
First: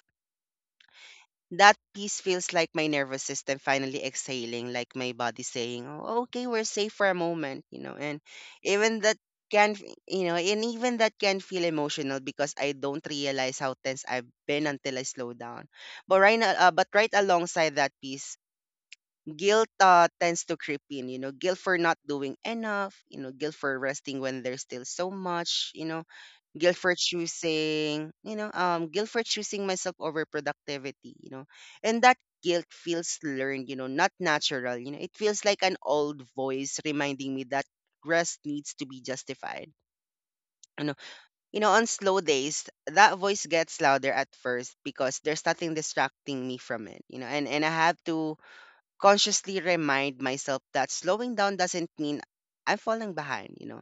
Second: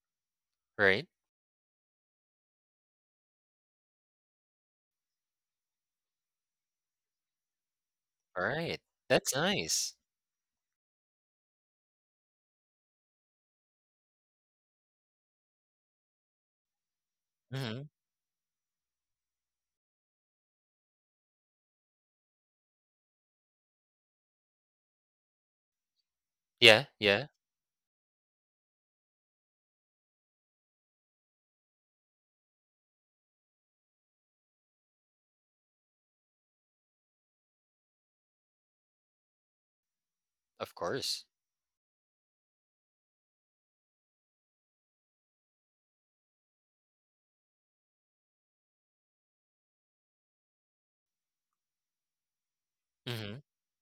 S2: right,
S1: that piece feels like my nervous system finally exhaling, like my body saying, "Oh, okay, we're safe for a moment," you know. And
S2: all right,
S1: even that
S2: that's
S1: can, f-
S2: nice.
S1: you know, and even that can feel emotional because I don't realize how tense I've been until I slow down. But right now, but right alongside
S2: Hmm.
S1: that piece, guilt tends to creep in. You know, guilt for not doing enough. You know, guilt for resting when there's still so much. You know, guilt
S2: Yeah,
S1: for
S2: yeah,
S1: choosing, guilt for choosing myself over productivity, you know, and that guilt feels learned, you know, not natural. You know, it feels like an old voice reminding me that rest needs to be justified.
S2: of
S1: You know,
S2: course.
S1: you know, on slow days, that voice gets louder at first because there's nothing distracting me from it, you know, and I have to consciously remind myself that slowing down doesn't mean I'm falling
S2: Mm-hmm.
S1: behind, you know.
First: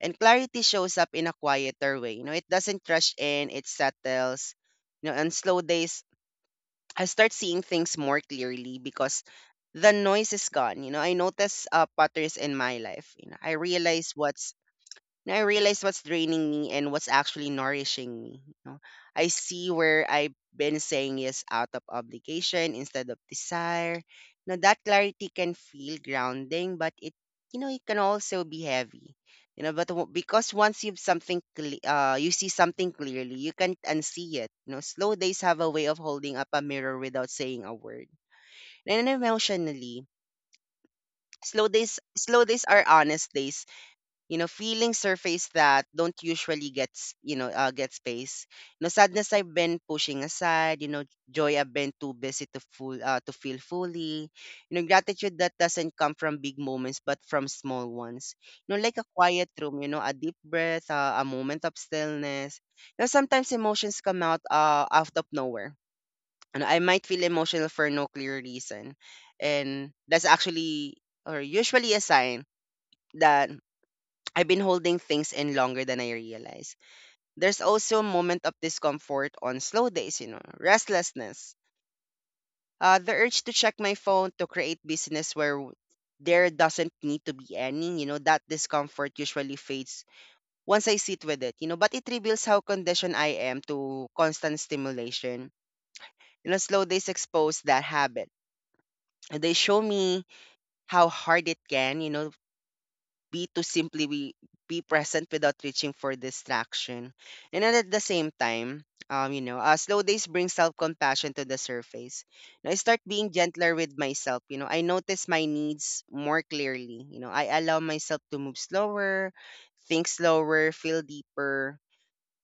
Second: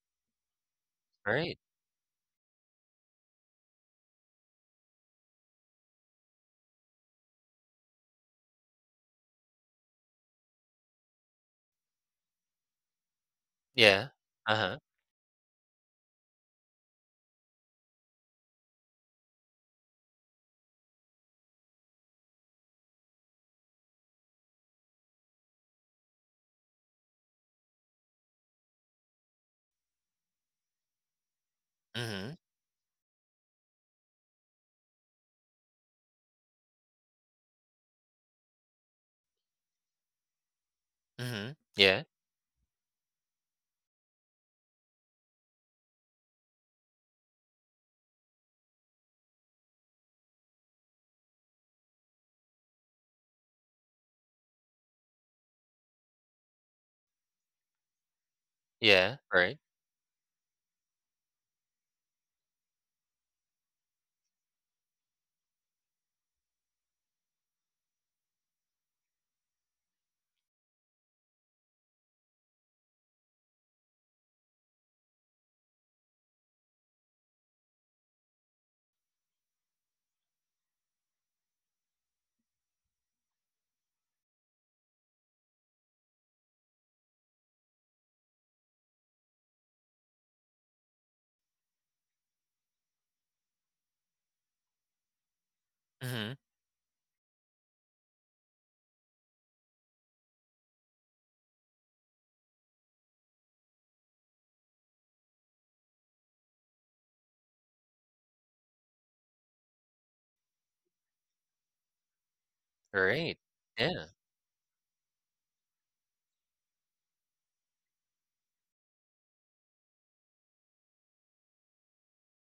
S1: And clarity shows up in a
S2: Right.
S1: quieter way. You know, it doesn't rush in, it settles. You know, on slow days, I start seeing things more clearly because the noise is gone. You know, I notice patterns in my life. You know, I
S2: Yeah.
S1: realize what's
S2: Uh huh.
S1: and I realized what's draining me and what's actually nourishing me, you know. I see where I've been saying yes out of obligation instead of desire. Now that clarity can feel grounding, but it, you know, it can also be heavy. You know, but w- because once you've something, cle- you
S2: Mm-hmm.
S1: see something clearly, you can't unsee it. You know, slow days have a way of holding up a mirror without saying a word. And then emotionally,
S2: Mm-hmm.
S1: slow days,
S2: Yeah.
S1: slow days are honest days. You know, feeling surface that don't usually get space. You know, sadness I've been pushing aside, you know, joy I've been too busy to feel fully. You know, gratitude that doesn't come from big moments but from small ones. You know, like a
S2: Yeah.
S1: quiet
S2: Right.
S1: room, you know, a deep breath, a moment of stillness. You know, sometimes emotions come out, out of nowhere, and I might feel emotional for no clear reason, and that's actually or usually a sign that I've been holding things in longer than I realized. There's also a moment of discomfort on slow days, you know, restlessness, the urge to check my phone to create business where there doesn't need to be any. You know, that discomfort usually fades once I sit with it, you know, but it reveals how conditioned I am to constant stimulation.
S2: Mm-hmm.
S1: You know, slow days expose that habit. They show me how hard it can, you know, be to simply be present without reaching for distraction. And then at the same time, slow days bring self compassion to the surface. Now, I start being
S2: Right.
S1: gentler with
S2: Yeah.
S1: myself. You know, I notice my needs more clearly. You know, I allow myself to move slower, think slower, feel deeper.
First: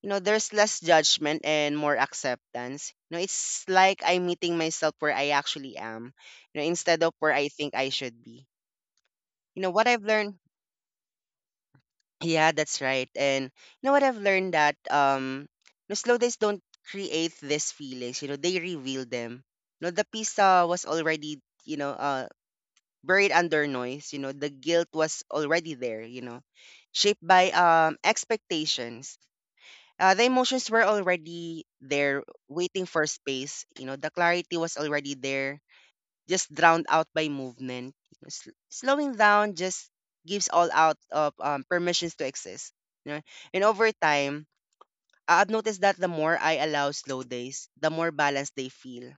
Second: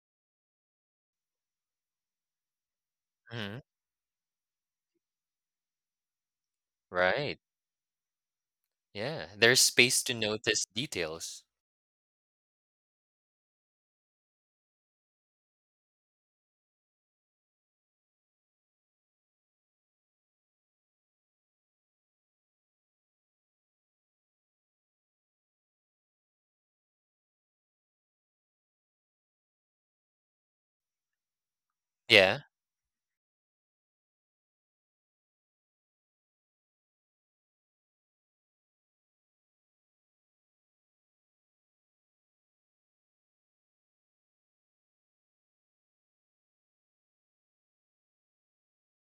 S1: You know, there's less judgment and more acceptance. You know,
S2: Mm-hmm.
S1: it's like I'm meeting myself where I actually am, you know, instead of where
S2: Right.
S1: I think I should be.
S2: Yeah, there's
S1: You know, what
S2: space
S1: I've
S2: to
S1: learned
S2: notice details.
S1: Yeah, that's right. And what I've learned, that no, slow days don't create these feelings, you know, they reveal them. No, the peace, was already, you know, uh buried under noise. You know, the guilt was already there, you know, shaped by expectations. The emotions were already there
S2: Yeah,
S1: waiting for space. You know, the clarity was already there, just drowned out by movement. Slowing down just gives all out of permissions to exist. You know? And over time, I've noticed that the more I allow slow days, the more balanced they feel.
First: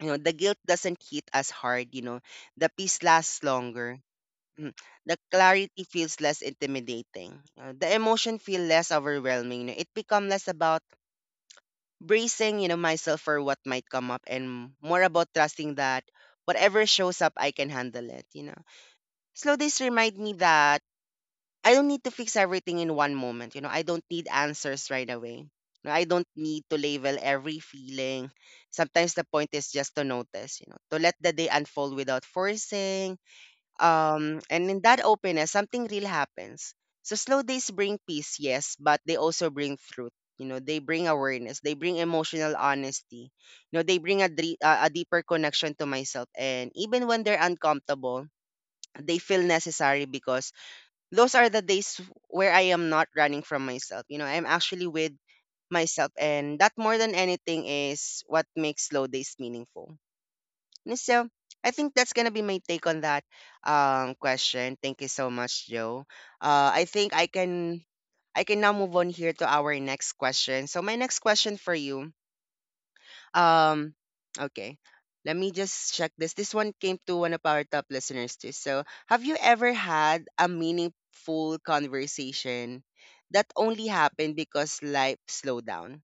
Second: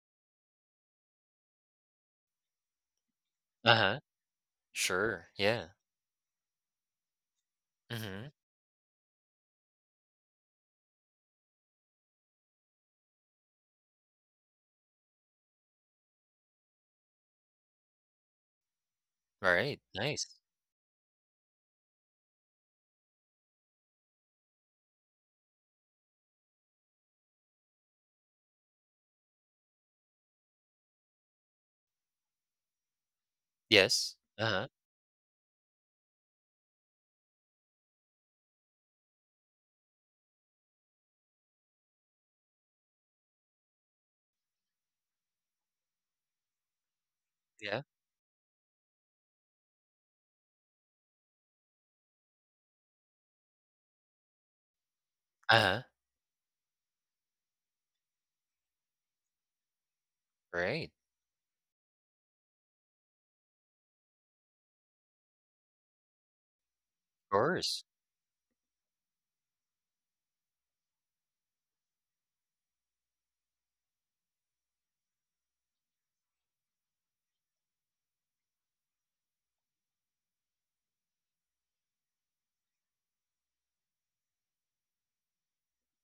S1: You know, the guilt doesn't hit as hard. You know, the peace lasts longer.
S2: uh-huh,
S1: Mm. The
S2: sure, yeah,
S1: clarity feels less intimidating. The
S2: mhm,
S1: emotion feel less overwhelming. You know? It become less about bracing, you know, myself for what might come up and more about trusting that whatever shows up, I can handle it, you know.
S2: all
S1: Slow
S2: right.
S1: days remind
S2: Nice.
S1: me that I don't need to fix everything in one moment, you know. I don't need answers right away. No, I don't need to label every feeling. Sometimes the point is just to notice, you know, to let the day unfold without forcing,
S2: Yes, uh-huh,
S1: and in that openness, something real happens. So slow days bring peace, yes, but they also bring truth. You know, they bring awareness, they bring emotional honesty. You know, they bring a, a deeper connection to myself. And even when they're
S2: yeah,
S1: uncomfortable, they feel necessary because those are the days where I am not running from myself. You know, I'm actually with
S2: uh-huh,
S1: myself. And that, more than anything, is what makes slow days meaningful.
S2: right,
S1: And so I think that's gonna be my take on that question. Thank you so much, Joe. I think
S2: of course,
S1: I can now move on here to our next question. So my next question for you, um, okay, let me just check this. This one came to one of our top listeners too. So have you ever had a meaningful conversation that only happened because life slowed down?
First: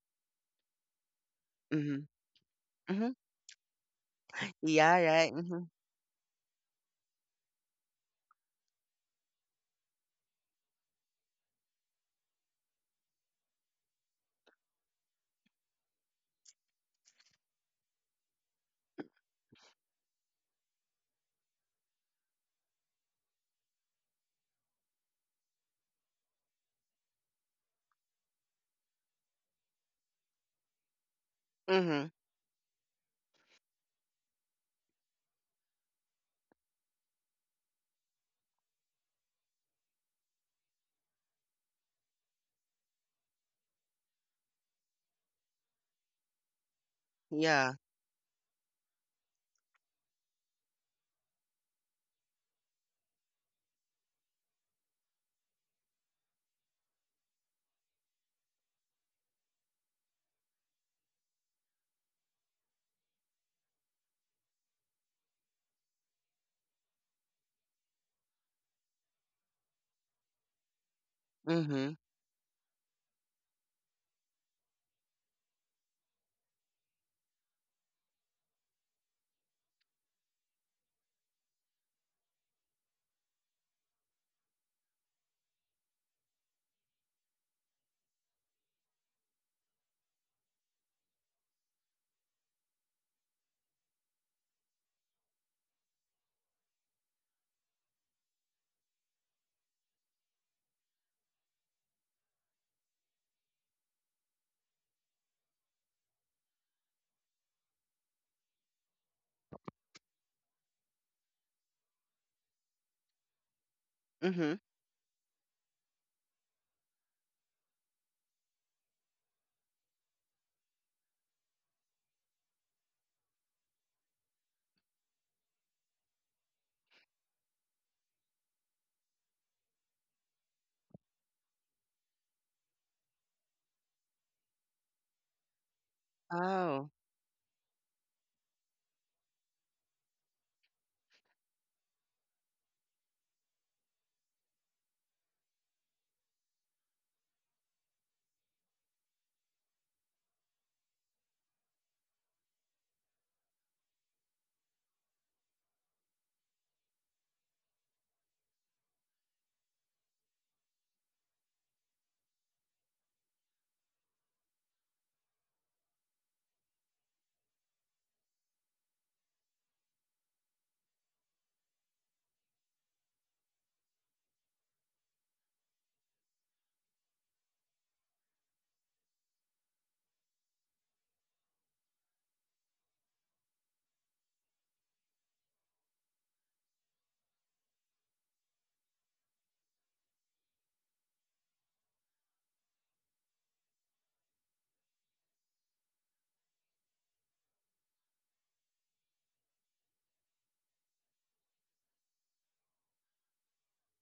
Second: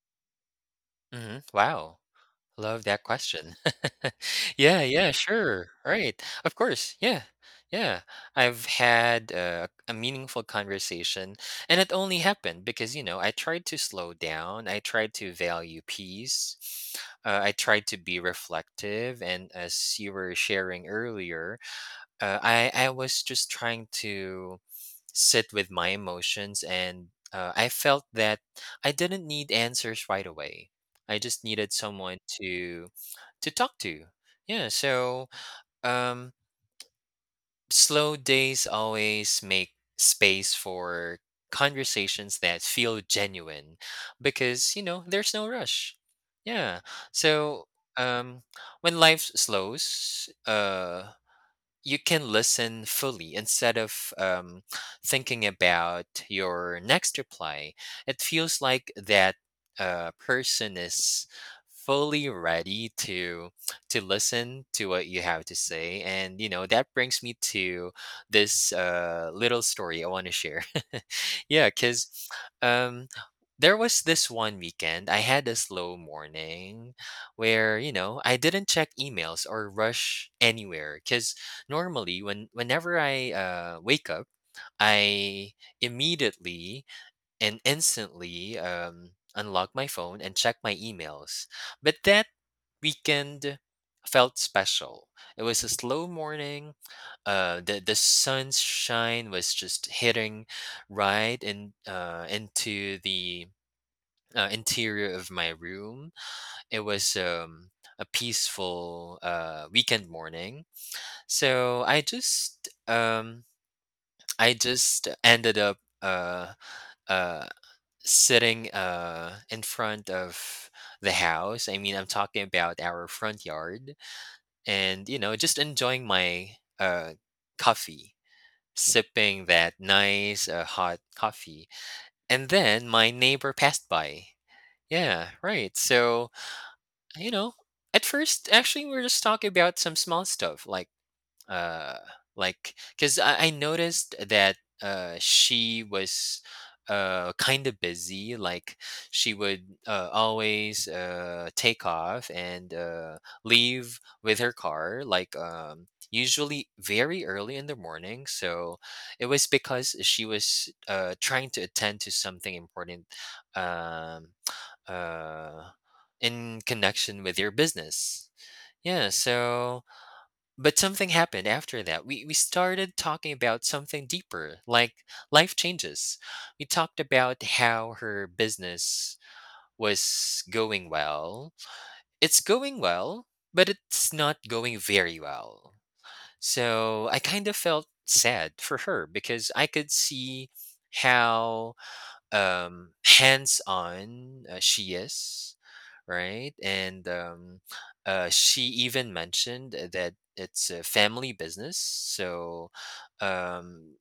S2: mhm, wow.
S1: Mm-hmm.
S2: Love that
S1: Mm-hmm.
S2: question. Yeah,
S1: Yeah.
S2: yeah,
S1: Right. Mm-hmm.
S2: sure. Right. Of course. Yeah. Yeah. I've had a meaningful conversation, and it only happened because, you know, I tried to slow down. I tried to value peace. I tried to be reflective. And as you were sharing earlier, I was just trying to sit with my emotions, and I felt that I didn't need answers right away. I just needed
S1: Mm-hmm.
S2: someone to talk to. Yeah, so um, slow days always make space for conversations that feel genuine, because you know there's no rush. Yeah, so
S1: Yeah.
S2: um, when life slows, you can listen fully instead of thinking about your next reply. It feels like that person is fully ready to to listen to what you have to say, and you know that brings me to this little story I want to share. Yeah,
S1: Mm-hmm.
S2: because um there was this one weekend I had a slow morning where, you know, I didn't check emails or rush anywhere, because normally when whenever I wake up, I immediately and instantly unlock my phone and check my emails. But that weekend felt special. It was a slow morning. The sunshine was just hitting right in into the interior of my room. It was a peaceful weekend morning, so I just
S1: Mm-hmm.
S2: ended up uh sitting in front of the house. I mean, I'm talking about our front yard, and, you know, just enjoying my uh coffee, sipping that nice hot coffee. And then my neighbor passed by. Yeah, right. So,
S1: Oh.
S2: you know, at first actually we were just talking about some small stuff, uh like because I noticed that she was kind of busy. Like she would always take off and leave with her car, like usually very early in the morning. So it was because she was trying to attend to something important um uh in connection with your business. Yeah, so but something happened after that. We started talking about something deeper, like life changes. We talked about how her business was going well. It's going well, but it's not going very well. So I kind of felt sad for her because I could see how hands on she is, right? And she even mentioned that it's a family business. So um,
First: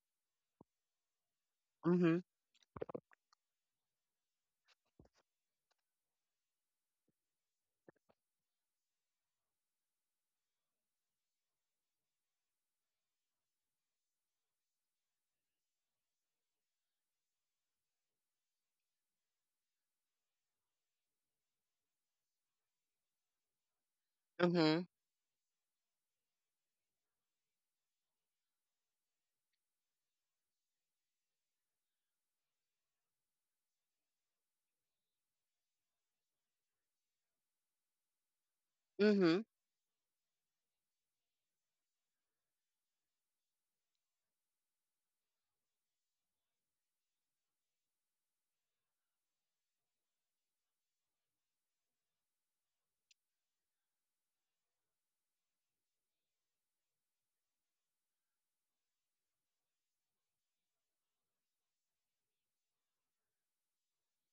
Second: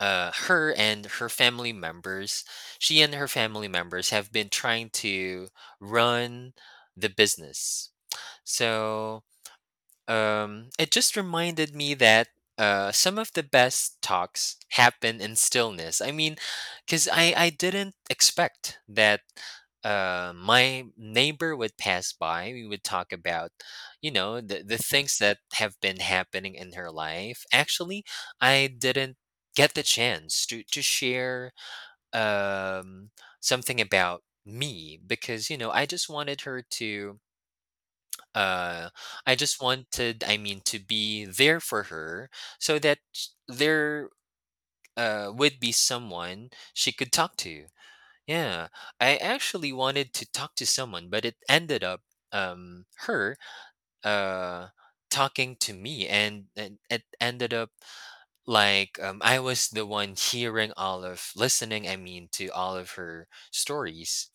S2: her and her family
S1: Mhm.
S2: members, she and her family members have been trying to run the business. So it just reminded me that some of the best talks happen in stillness. I mean, because I didn't expect that my neighbor would pass by. We would talk about, you know, the
S1: Mhm.
S2: things that have been happening in her life. Actually, I didn't get the chance to share um, something about me because, you know, uh, I
S1: Mhm.
S2: just wanted, I mean, to be there for her so that sh- there would be someone she could talk to. Yeah, I actually wanted to talk to someone, but it ended up her uh, talking to me, and it ended up like I was the one hearing all of, listening, I mean, to all of her stories.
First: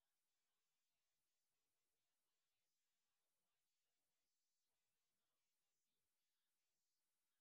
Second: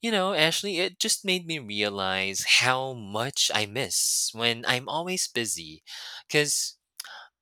S2: You know, Ashley, it just made me realize how much I miss when I'm always busy. Because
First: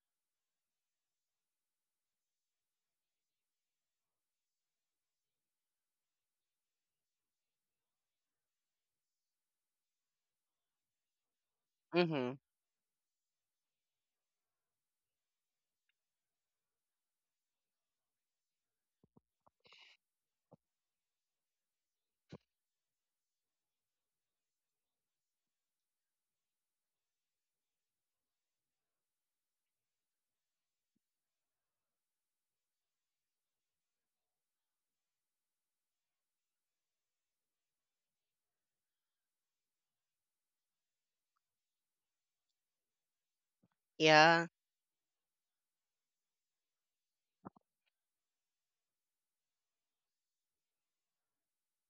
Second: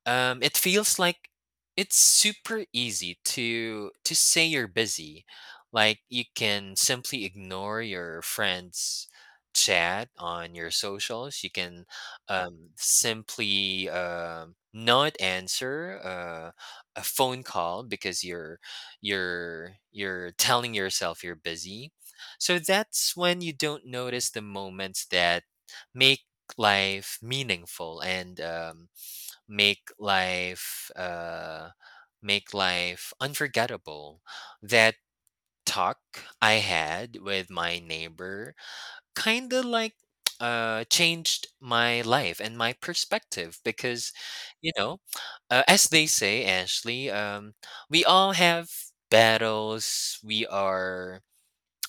S2: it feels like it's super easy to say you're busy. Like you can simply ignore your friends, chat on your socials, you can
S1: Mhm.
S2: simply not answer a phone call because you're telling yourself you're busy. So that's when you don't notice the moments that make life meaningful and make life uh make life unforgettable. That talk I had with my neighbor kind of like changed my life and my perspective, because
S1: Yeah.
S2: you know as they say, Ashley, we all have battles we are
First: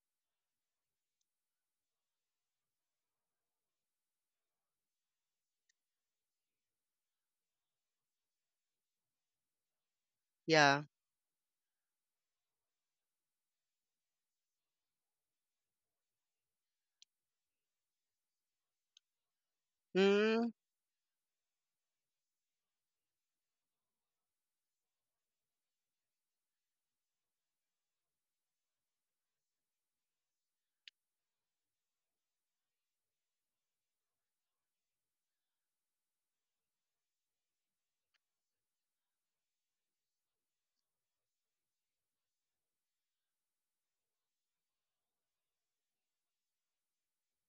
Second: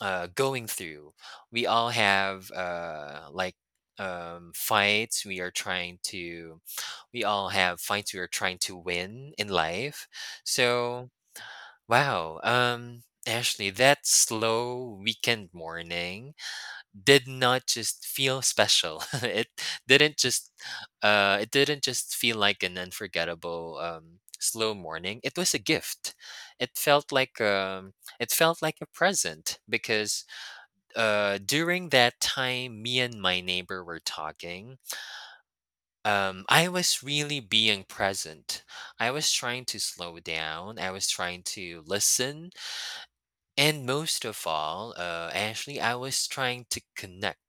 S2: going through. We all have like fights we are trying to, we all have fights we are trying to win in life.
S1: Yeah.
S2: So, wow. Ashley, that slow weekend morning did not just feel special. It didn't just,
S1: Mm.
S2: it didn't just feel like an unforgettable slow morning. It was a gift. It felt like um, it felt like a present, because during that time, me and my neighbor were talking. I was really being present. I was trying to slow down. I was trying to listen, and most of all, actually, I was trying to connect.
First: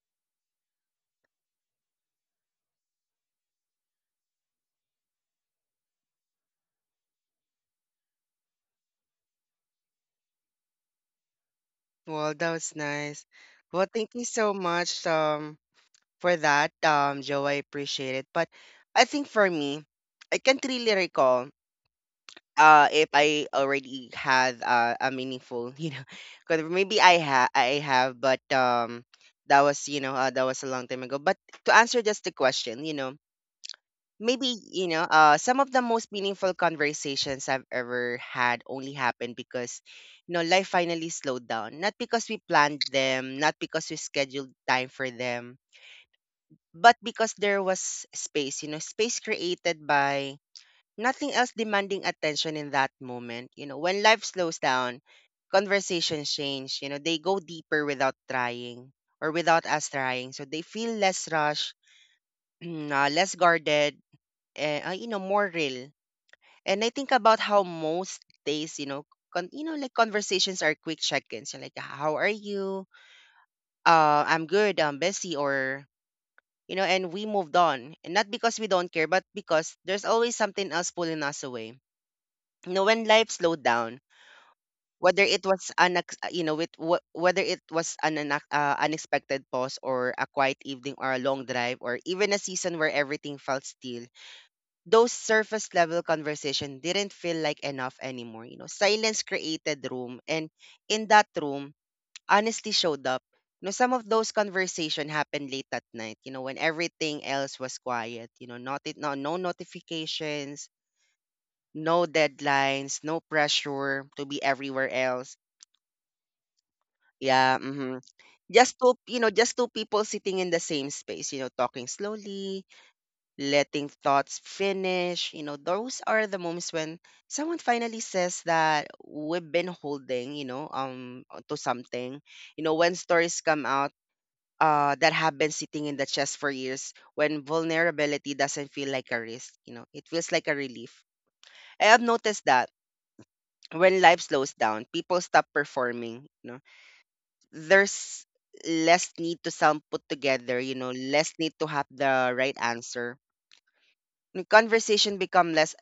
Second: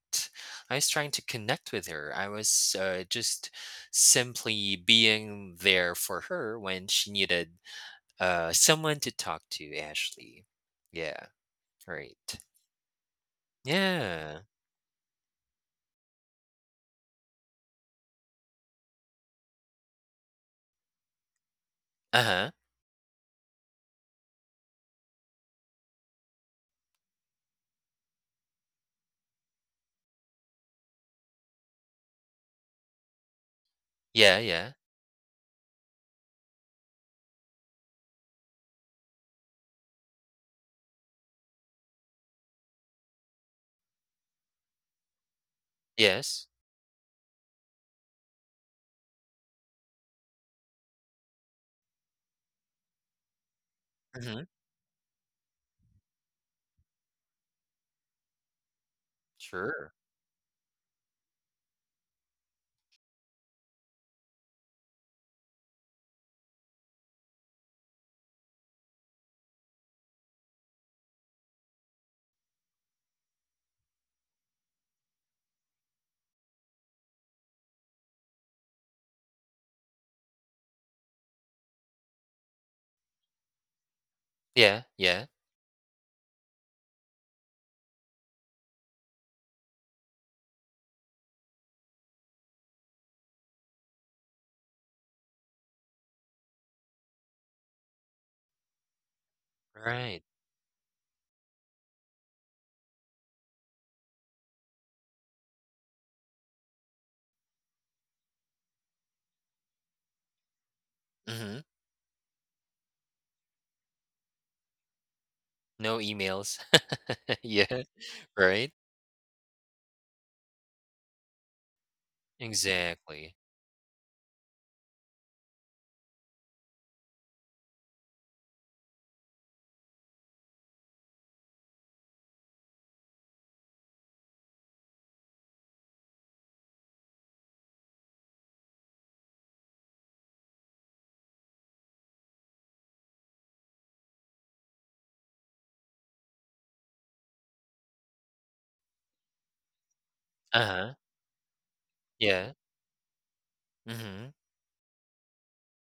S2: I was trying to connect with her. I was just simply being there for her when she needed someone to talk to. Ashley, yeah, right,
S1: Well, that was nice. Well, thank you
S2: yeah,
S1: so much for that, Joe. I appreciate it. But I think for me, I can't really recall
S2: uh huh,
S1: if I already had a meaningful, you know, because maybe I have, but that was, you know, that was a long time ago. But to answer just the question, you know,
S2: yeah,
S1: maybe,
S2: yeah,
S1: you know, some of the most meaningful conversations I've ever had only happened because, you know, life finally slowed down, not because we planned them, not because we scheduled time for them,
S2: yes.
S1: but because there was space, you know, space created by nothing else demanding attention in that moment. You know, when life
S2: Mhm.
S1: slows down, conversations change. You know, they go deeper without trying, or without us
S2: Sure.
S1: trying, so they feel less rushed, less guarded, you know, more real. And I think about how most days, you know, you know, like, conversations are quick check-ins. You're like, how are you? I'm good. I'm busy, or you know, and we moved on. And not because we don't care, but because there's always something else pulling us away. You know, when life slowed down,
S2: Yeah,
S1: whether
S2: yeah.
S1: it was an, you know, with wh- whether it was an unac- unexpected pause or a quiet evening or a long drive or even a season where everything felt still, those surface level conversation didn't feel like enough anymore. You know, silence created room,
S2: Right.
S1: and in that room, honesty showed up. You know, some of those conversation happened late at night. You know, when everything else was quiet. You know, not it no notifications,
S2: Mhm.
S1: no deadlines, no pressure to be everywhere else.
S2: No emails.
S1: Yeah,
S2: Yeah,
S1: mm-hmm.
S2: right?
S1: Just two you know just two people sitting in the same space. You know, talking slowly,
S2: Exactly.
S1: letting thoughts finish. You know, those are the moments when someone finally says that we've been holding, you know, to something. You know, when stories come out that have been sitting in the chest for years, when vulnerability doesn't feel like a risk, you know, it feels like a relief. I have noticed that when life slows down, people stop performing, you know. There's less need to sound put together, you know,
S2: Uh-huh.
S1: less need to have the
S2: Yeah.
S1: right answer.
S2: Mhm.
S1: The conversation become less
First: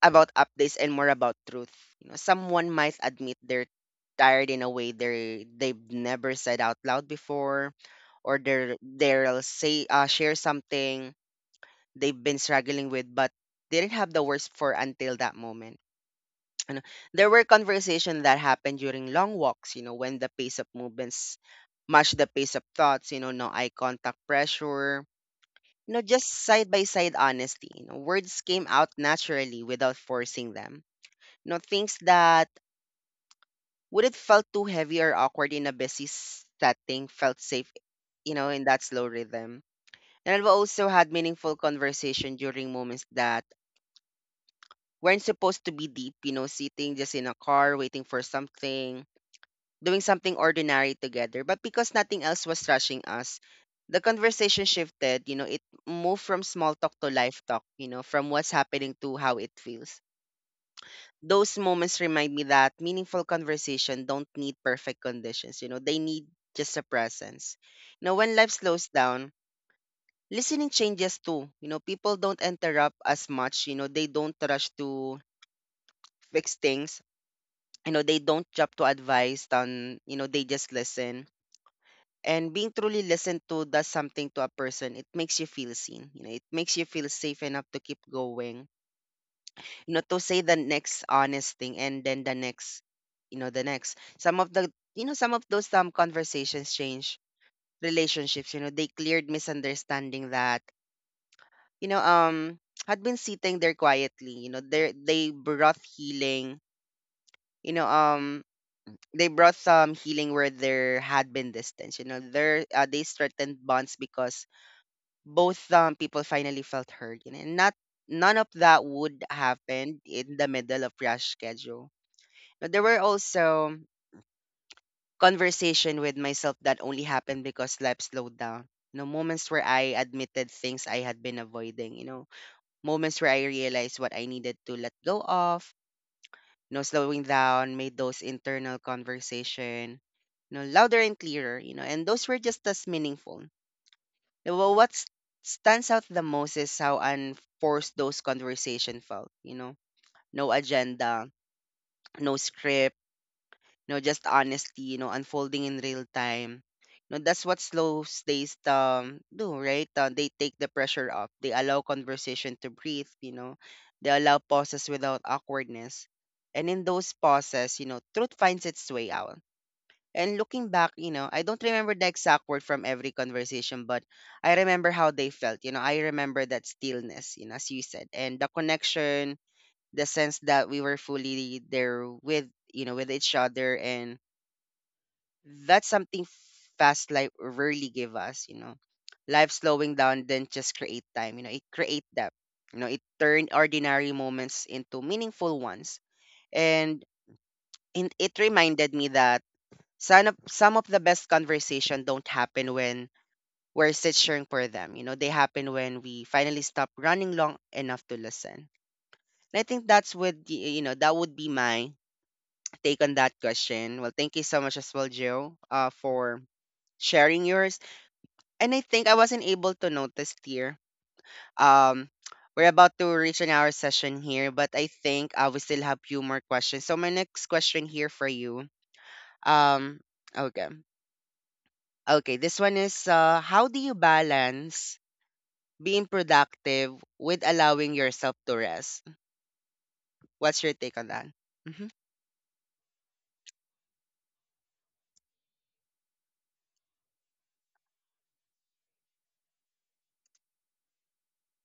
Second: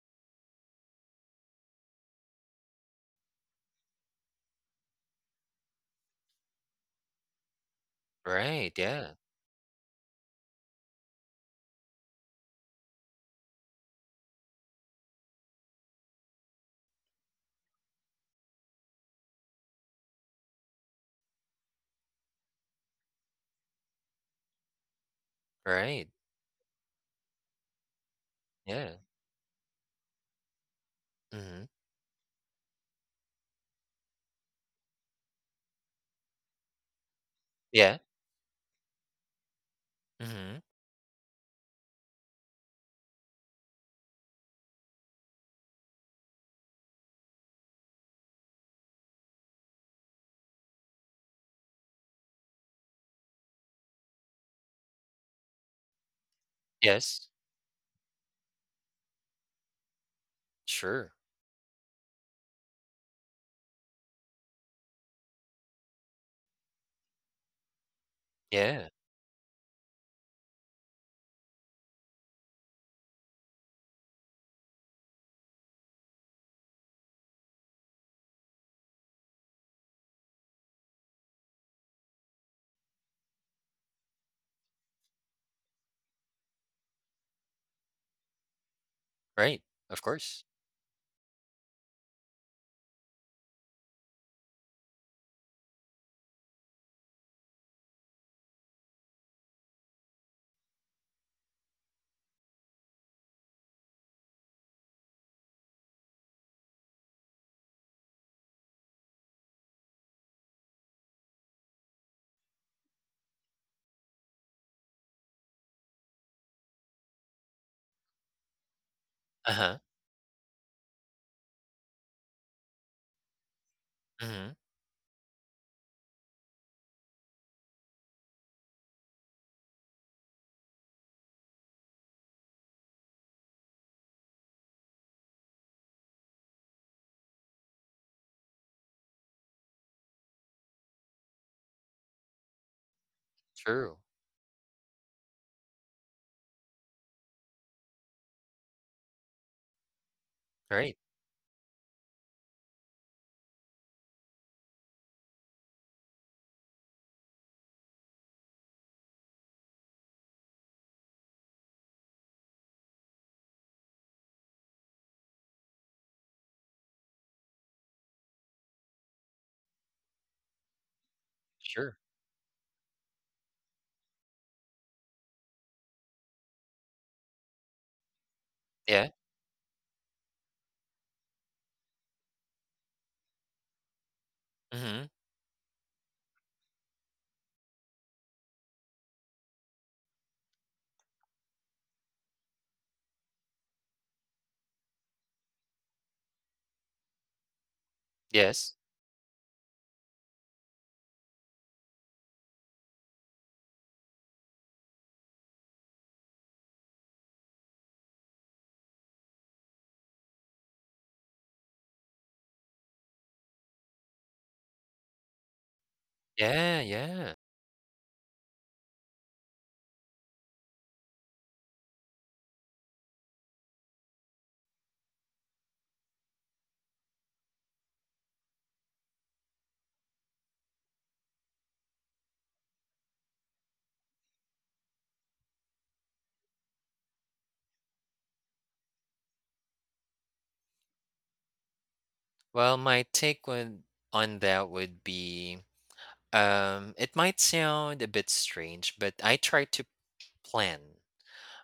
S1: about updates and more about truth. You know, someone might admit they're tired in a way they've never said out loud before, or
S2: Right,
S1: they're
S2: yeah.
S1: they'll say, share something they've been struggling with but didn't have the words for until that moment. You know, there were conversations that happened during long walks, you know, when the pace of movements matched the pace of thoughts, you know, no eye contact pressure, you know,
S2: Right.
S1: just side by side honesty. You know, words came out
S2: Yeah.
S1: naturally without forcing them. No,
S2: Mhm.
S1: things that would it felt too heavy or awkward in a busy setting felt safe,
S2: Yeah.
S1: you know, in that slow rhythm. And I've
S2: Mhm.
S1: also had meaningful conversation during moments that weren't supposed to be deep, you know, sitting just in a car, waiting for something, doing something ordinary together. But because nothing else was rushing us, the conversation shifted. You know, it moved from small talk to
S2: Yes.
S1: life talk, you know, from what's happening to how it feels.
S2: Sure.
S1: Those moments remind me that meaningful conversation don't need perfect conditions. You know, they need just a presence. You know, when life slows
S2: Yeah.
S1: down, listening changes too. You know, people don't interrupt as much. You know, they don't rush to fix things. You know, they don't jump to advice. On, you know, they just listen. And being truly listened to does something to a person. It makes you feel seen. You know, it makes you feel safe enough to keep going,
S2: Right. Of
S1: to say
S2: course.
S1: the next honest thing and then the next you know the next some of the you know some of those conversations change relationships. You know, they cleared misunderstanding that you know um had been sitting there quietly. They brought healing. you know um they brought some healing where there had been distance. You know there They strengthened bonds because both people finally felt heard, and not, none of that would
S2: Uh-huh.
S1: happen in the middle of rush schedule. But there were also
S2: Mhm.
S1: conversation with myself that only happened because life slowed down. You know, moments where I admitted things I had been avoiding, you know, moments where I realized what I needed to let go of, you know, slowing down made those internal conversation, you know, louder and clearer, you know, and those were just as meaningful.
S2: True.
S1: Well, stands out the most is how unforced those conversation felt, you know, no
S2: Right.
S1: agenda, no script, just honesty, you know, unfolding in real time. You know, that's what slow stays do, right? They take the pressure off. They allow conversation to breathe, you know. They allow pauses without awkwardness. And in those pauses, you know, truth finds its way out. And looking back, you know, I don't remember
S2: Sure.
S1: the exact word from every conversation, but I remember how they felt. You know, I remember that stillness, you know, as you said, and the
S2: Yeah.
S1: connection, the sense that we were fully there with, you know, with each other. And
S2: Mhm.
S1: that's something fast life rarely give us, life slowing down then just create time. You know, it create depth, it turned ordinary moments into meaningful ones. And it
S2: Yes.
S1: reminded me that some of the best conversation don't happen when we're searching for them. You know, they happen when we finally stop running long enough to listen. And I think you know, that would be my take on that question. Well, thank you so much as well, Joe, for
S2: Yeah, yeah.
S1: sharing yours. And I think I wasn't able to notice here. Um, we're about to reach an hour session here, but I think we still have few more questions. So my next question here for you. Um, okay, okay. This one is, how do you balance being productive with allowing yourself to rest? What's your take on that? Mm-hmm.
S2: Well, my take would on that would be, um, it might sound a bit strange, but I try to plan.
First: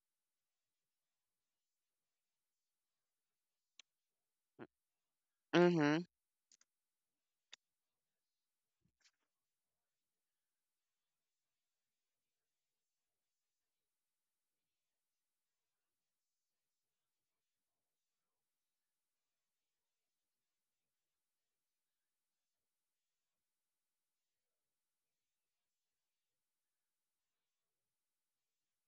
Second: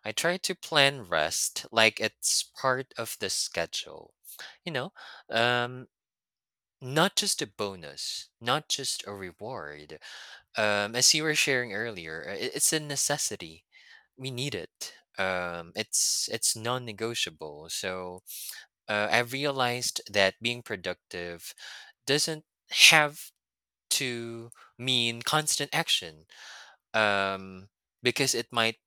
S2: I try to plan rest like it's part of the schedule. You know, um,
S1: Mm-hmm.
S2: not just a bonus, not just a reward. As you were sharing earlier, it's a necessity. We need it. It's non-negotiable. So I realized that being productive doesn't have to mean constant action, um, because it might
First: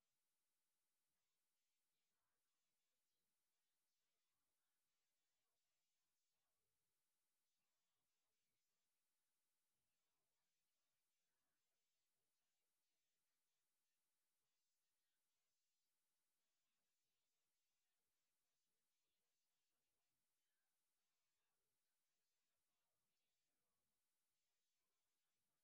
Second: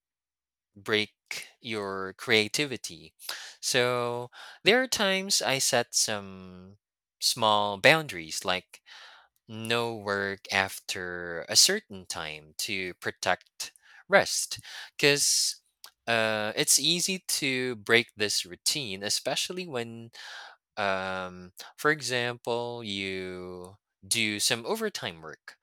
S2: break your creativity. So there are times I set some small boundaries, like no work after a certain time to protect rest, because it's easy to break this routine, especially when, um, for example, you do some overtime work,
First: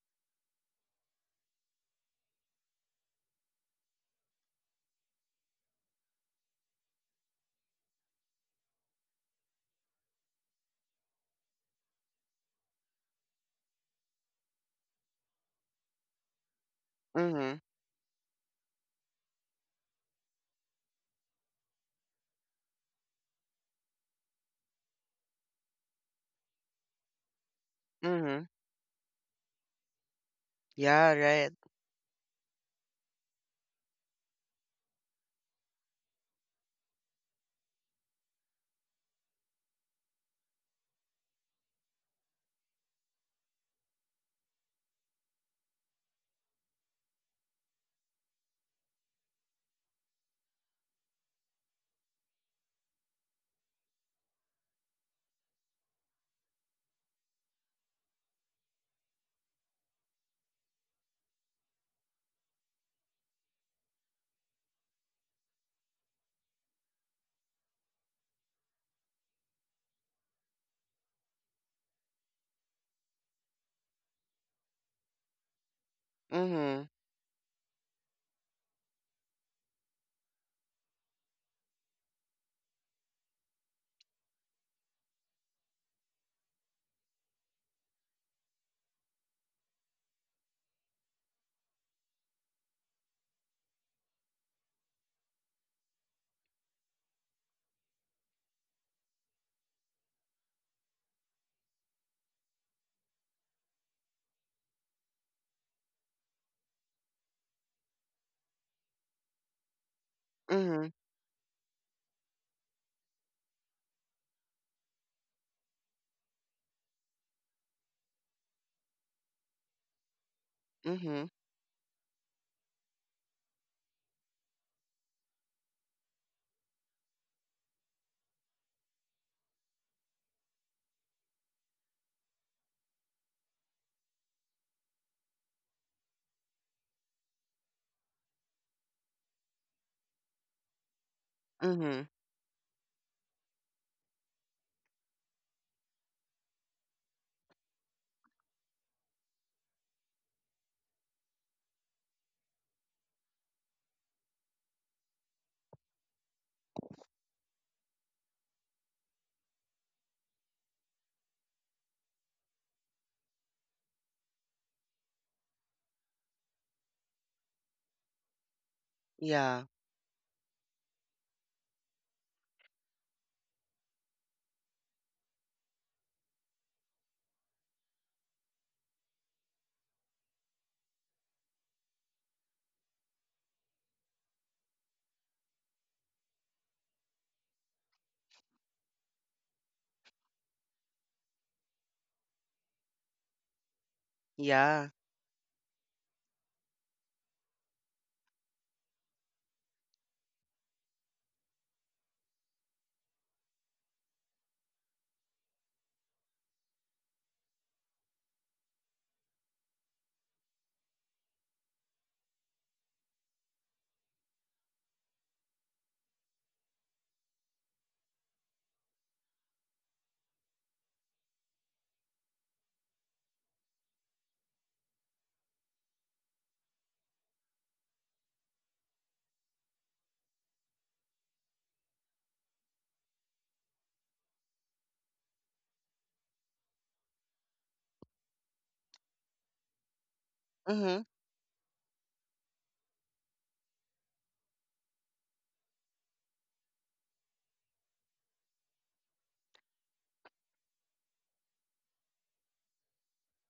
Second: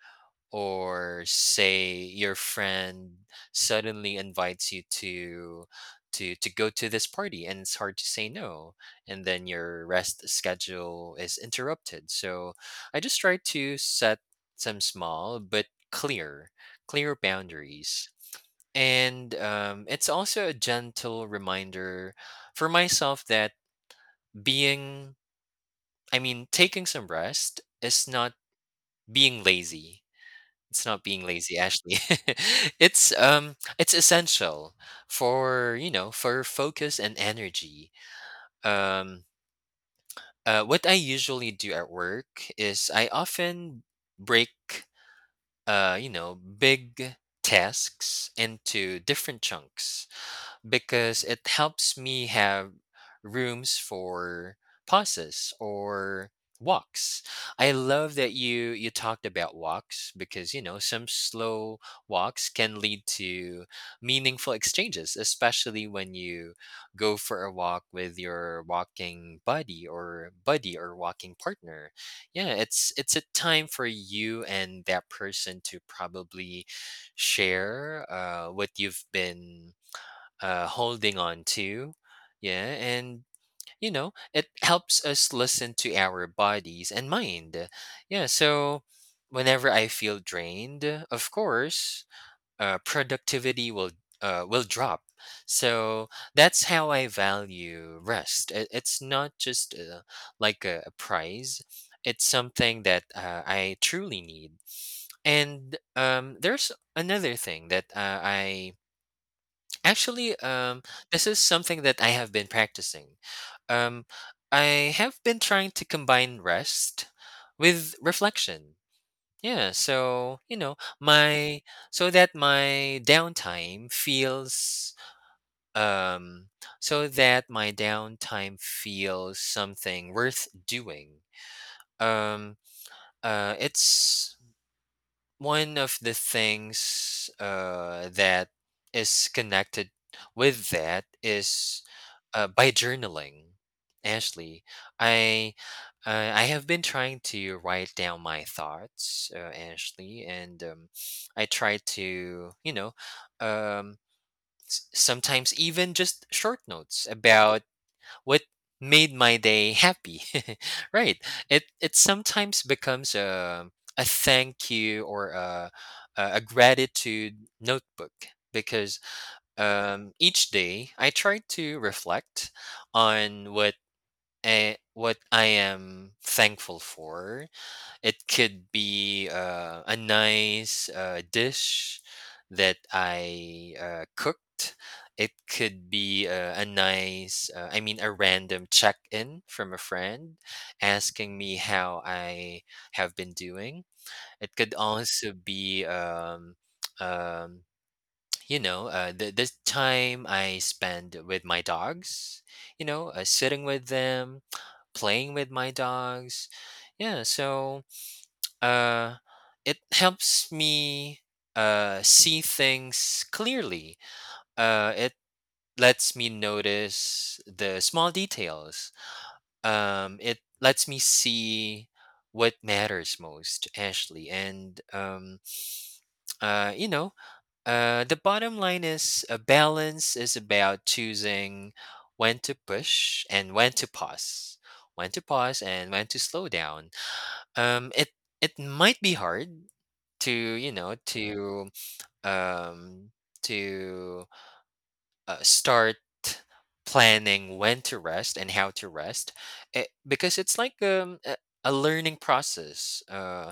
S2: or say your friend suddenly invites you to to go to this party and it's hard to say no, and then your rest schedule is interrupted. So I just try to set some small but clear clear
S1: Mm-hmm.
S2: boundaries, and it's also a gentle reminder for myself that being, I mean, taking some rest is not
S1: Mm-hmm.
S2: being lazy. It's not
S1: Yeah.
S2: being
S1: Right.
S2: lazy, actually. It's essential for, you know, for focus and energy. Um what I usually do at work is I often break you know, big tasks into different chunks, because it helps me have rooms for pauses or walks. I love that you talked about walks, because you know some slow walks can lead to meaningful exchanges, especially when you go for a walk with your walking buddy or walking partner. Yeah, it's a time for you and that person to probably
S1: Mm-hmm.
S2: share what you've been holding on to. Yeah, and you know, it helps us listen to our bodies and mind. Yeah, so whenever I feel drained, of course, productivity will drop. So that's how I value rest. It, it's not just like a prize. It's something that I truly need. And there's another thing that Actually, um,
S1: Mm-hmm.
S2: this is something that I have been practicing. Um, I have been trying to combine rest with reflection. Yeah, so you know,
S1: Mm-hmm.
S2: my so that my downtime feels um something worth doing. Um it's one of the things that is connected with that is
S1: Mm-hmm.
S2: by journaling. Ashley, I I have been trying to write down my thoughts, Ashley, and I try to, you know, um, sometimes even just short notes about what made my day happy. Right. It sometimes becomes a thank you or a gratitude notebook, because
S1: Yeah.
S2: each day I try to reflect on what I am thankful for. It could be a nice dish that I cooked. It could be a nice, I mean, a random check in from a friend asking me how I have been doing. It could
S1: Yeah.
S2: also be, um, you know, the time I spend with my dogs, you know, sitting with them, playing with my dogs. Yeah, so uh, it helps me see things clearly. It lets me notice the small details. It lets me see what matters most, Ashley. And, you know, the bottom line is a balance is about choosing when to push and when to pause. When to pause and when to slow down. It it might be hard to, you know,
S1: Mm-hmm.
S2: to um to start planning when to rest and how to rest it, because it's like a learning process. uh,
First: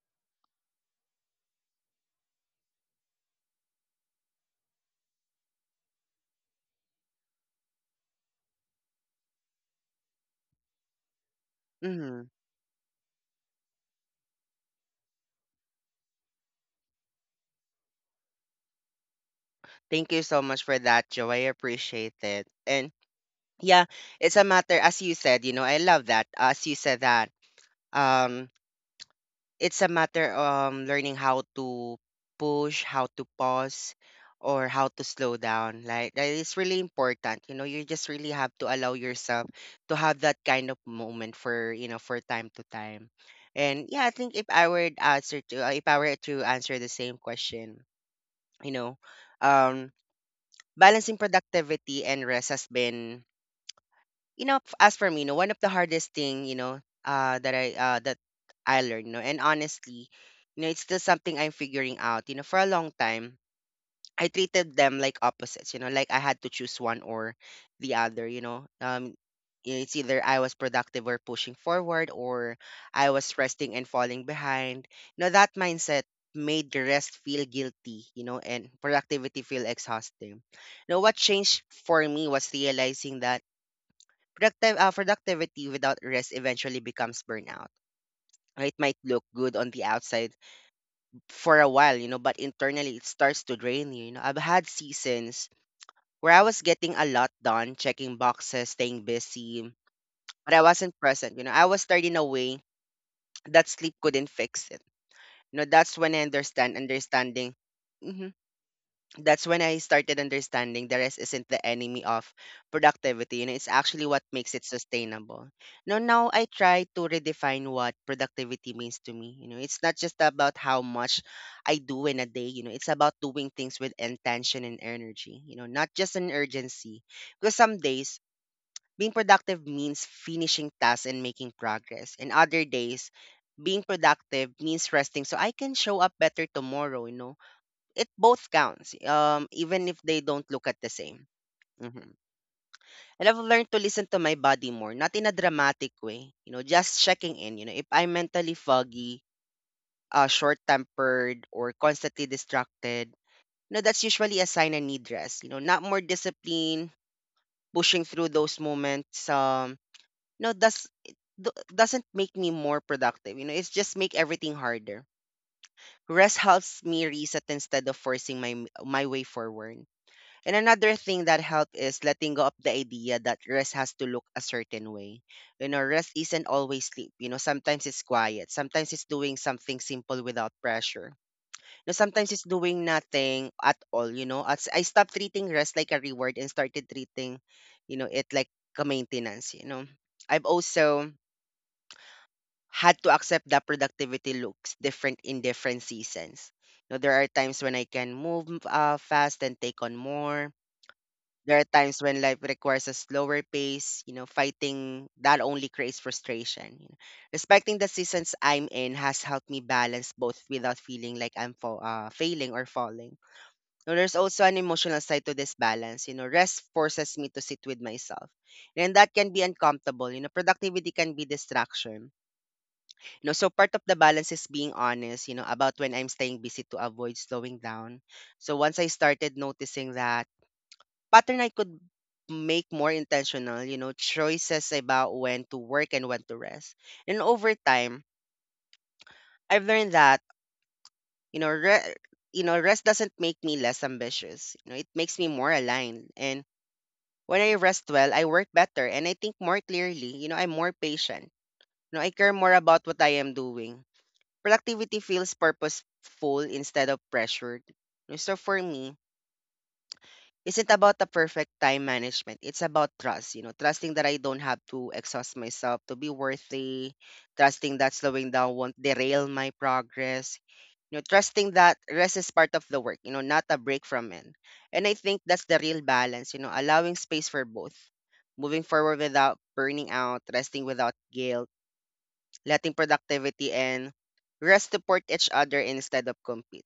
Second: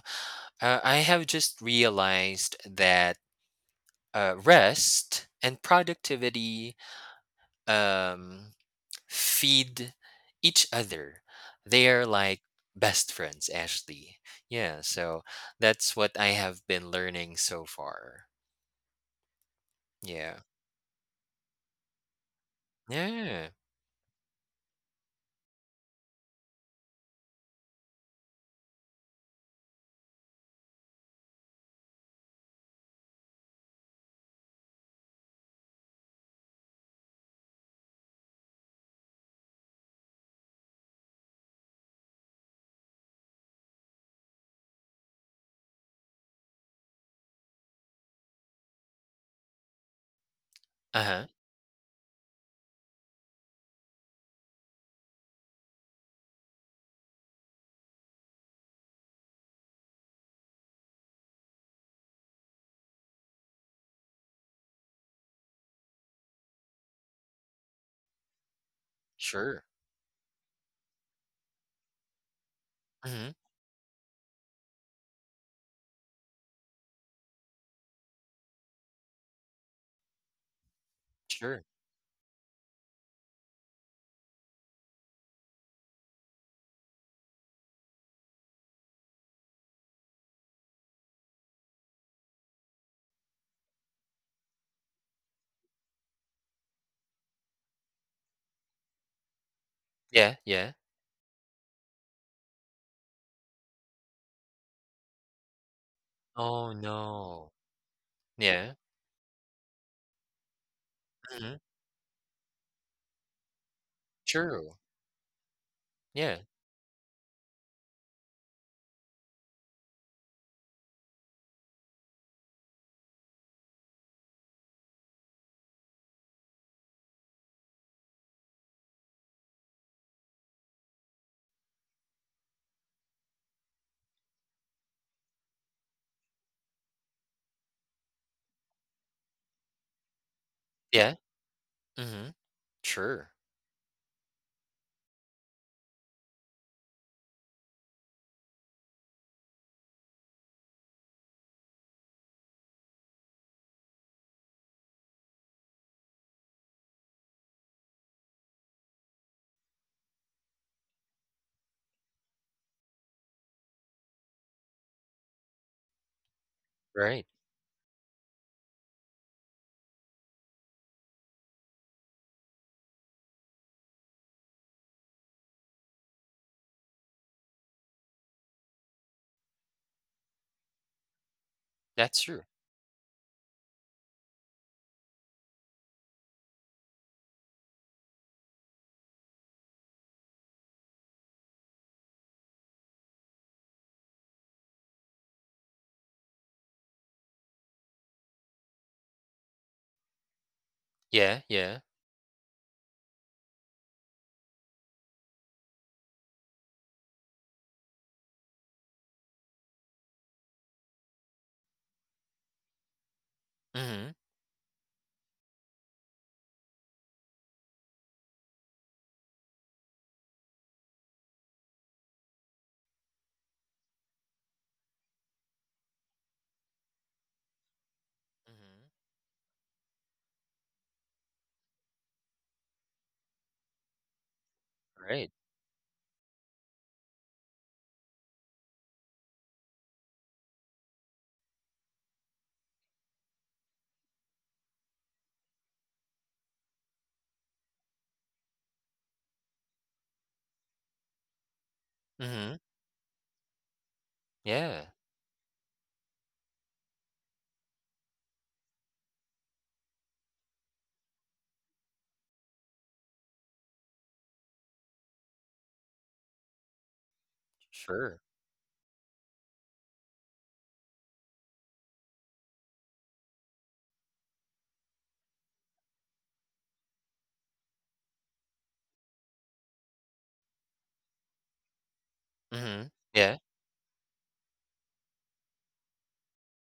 S2: uh, I have just realized that rest and productivity um, feed each other. They are
S1: Mm-hmm.
S2: like best friends, actually. Yeah, so that's what I have been learning so far.
S1: Thank you
S2: Yeah.
S1: so much for that, Joe. I appreciate it. And
S2: Yeah.
S1: yeah, it's a matter, as you said, you know, I love that. As you said that, um, it's a matter learning how to push, how to pause, or how to slow down. Like that is really important. You know, you just really have to allow yourself to have that kind of moment for, you know, for time to time. And yeah, I think if I were to answer to if I were to answer the same question, you know, um balancing
S2: Uh-huh.
S1: productivity and rest has been, you know, as for me, you know, one of the hardest thing, you know, that I learned, you know, and honestly, you know, it's still something I'm figuring out. You know, for a long time, I treated them like opposites, you know, like I had to choose one or the other, you know.
S2: Sure.
S1: Yeah, it's either I was productive or pushing forward, or I
S2: Mhm.
S1: was resting and falling behind. You know, that mindset made the rest feel guilty, you know, and productivity feel exhausting. Now what
S2: Sure.
S1: changed for me was realizing that productive productivity without rest eventually becomes burnout. It might look good on the outside for a while, you know, but internally it starts to drain you. You know, I've had seasons where I was getting a lot done, checking boxes, staying busy,
S2: Yeah,
S1: but I
S2: yeah.
S1: wasn't present. You know, I was turning away that sleep couldn't fix it. You know, that's when I
S2: Oh,
S1: understand
S2: no.
S1: understanding. Hmm.
S2: Yeah.
S1: That's when I started understanding the rest isn't
S2: Mhm.
S1: the enemy of productivity. You know, it's actually what makes it
S2: True.
S1: sustainable. No, now
S2: Yeah.
S1: I try to redefine what productivity means to me. You know, it's not just about how much I do in a day. You know, it's about doing things with intention and energy. You know, not just an urgency, because some days being productive means finishing tasks and making progress. And other days, being productive means resting so I can show up better tomorrow, you know. It both counts, even if they don't look at the
S2: Yeah.
S1: same. Mhm.
S2: Mhm.
S1: And
S2: Sure.
S1: I've learned to listen to my body more, not in a dramatic way, you know, just checking in. You know, if I'm mentally foggy, short tempered, or constantly distracted, you know, that's usually a sign I need rest. You know, not more discipline, pushing through those moments. No, does it doesn't make me more productive. You know, it's just make everything harder. Rest helps me
S2: Right.
S1: reset instead of forcing my way forward. And another thing that helped is letting go of the idea that rest has to look a certain way. You know, rest isn't always sleep. You know, sometimes it's quiet, sometimes it's doing something simple without pressure, you know,
S2: That's
S1: sometimes
S2: true.
S1: it's doing nothing at all. You know, as I stopped treating rest like a reward and started treating, it like a maintenance, you know. I've also had to accept that productivity looks different in different seasons. You know, there are times when I can move fast and take on more.
S2: Yeah,
S1: There are
S2: yeah.
S1: times when life requires a slower pace. You know, fighting that only creates frustration, you know. Respecting the seasons I'm in has helped me balance both without feeling like failing or falling. Now,
S2: Mhm.
S1: there's also an emotional side to this balance. You know, rest forces me to sit with myself, and that can be uncomfortable. You know, productivity can be distraction, no, so part of the balance is being honest, you know, about when I'm staying busy to avoid slowing down. So once
S2: Mhm.
S1: I started noticing that pattern, I could make more intentional, you know, choices about
S2: Right.
S1: when to work and when to rest. And over time, I've learned that, you know, re- you know, rest doesn't make me less ambitious. You know, it makes me more aligned. And when I rest well, I work better and I think more clearly. You know, I'm more patient. You know, I care more
S2: Mhm.
S1: about what I am doing.
S2: Yeah.
S1: Productivity feels purposeful instead of pressured. You know, so for me, isn't about the perfect time management. It's about trust, you know, trusting that I don't have to exhaust myself to be worthy, trusting that
S2: Sure.
S1: slowing down won't derail my progress, you know, trusting that rest is part of the work, you know, not a break from it. And I think that's the real balance, you know, allowing space for both. Moving forward without burning out, resting without guilt, letting
S2: Mhm. Yeah. Of
S1: productivity and rest support each other instead of compete,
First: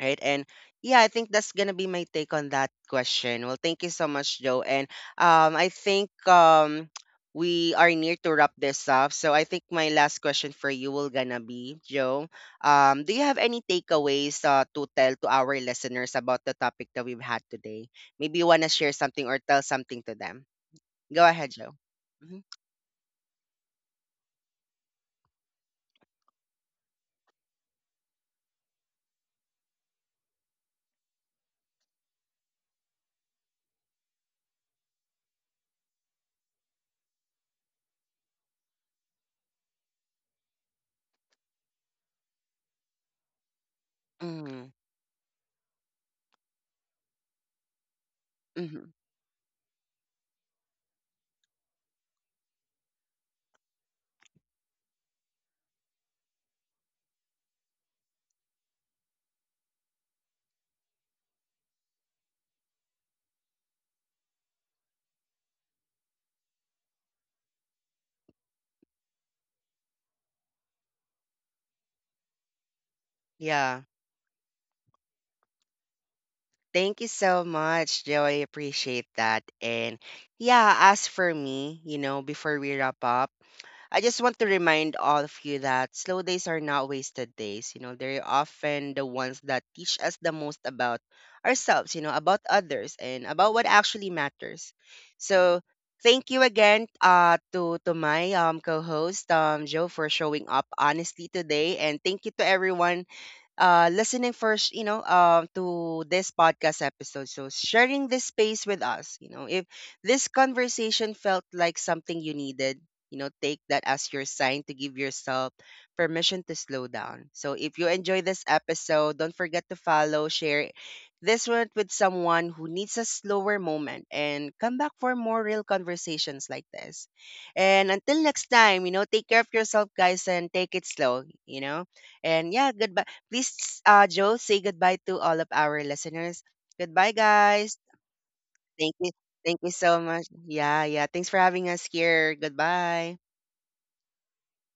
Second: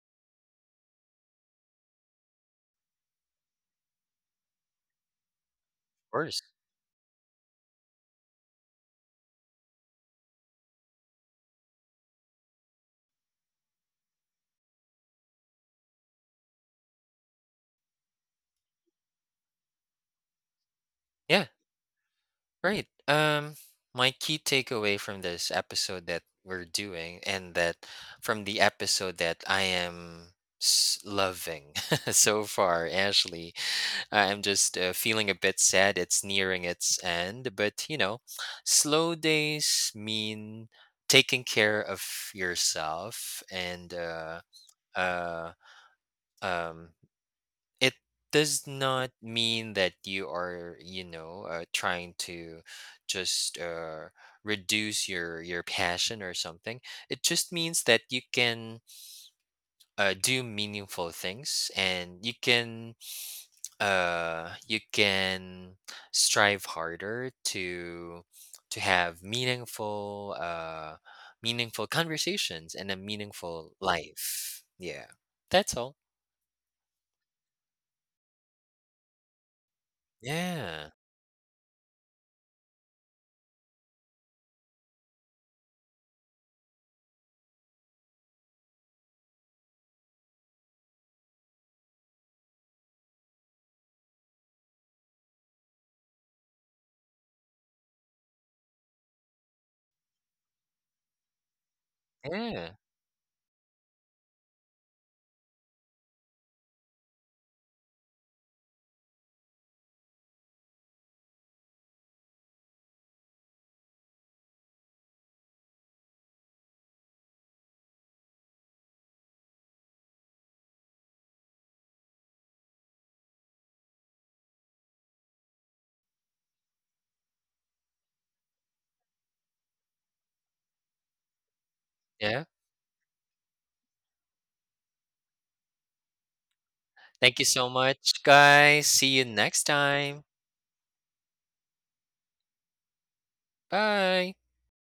S1: right? And yeah, I think that's gonna be my take on that question. Well, thank you so much, Joe. And I think
S2: course.
S1: we are near to wrap this up. So I think my last question for you will gonna be, Joe. Do you have any takeaways to tell to our listeners about the topic that we've had today? Maybe you wanna share something or tell something to them. Go
S2: Yeah.
S1: ahead, Joe. Mm-hmm.
S2: Right. My key takeaway from this episode that we're doing, and that from the episode that I am loving so far, Ashley, I'm just feeling a bit sad it's nearing its end, but you know, slow days mean taking care of yourself, and uh um it does
S1: Mm-hmm.
S2: not mean that you are, you know, trying to just reduce your passion or something. It just means that you can do meaningful things, and you can strive harder to have meaningful meaningful conversations and a meaningful
S1: Yeah.
S2: life. Yeah, that's all.
S1: Thank you so much, Joey. Appreciate that. And yeah,
S2: Yeah,
S1: as for me, you know, before we wrap up, I just want to remind all of you that slow days are not wasted days. You know, they're often the ones that teach us the most about ourselves, you know, about others and about what actually matters. So thank you again to my co host, Joe, for showing up honestly today. And thank you to
S2: yeah,
S1: everyone listening first, you know, to this podcast episode. So sharing this space with us, you know, if this conversation felt like something you needed, you know, take that as your sign to give yourself permission to slow down. So if you enjoy this episode, don't forget to follow, share this one with someone who needs a slower moment and come back for more real conversations like this. And until next time, you know, take care of yourself guys, and take it slow, you know.
S2: yeah,
S1: And yeah, goodbye. Please, Joe, say goodbye to all of our listeners. Goodbye,
S2: thank you so
S1: guys.
S2: much, guys.
S1: Thank
S2: See
S1: you.
S2: you
S1: Thank
S2: next
S1: you so
S2: time.
S1: much. Yeah, yeah. Thanks for having us here. Goodbye.
S2: Bye.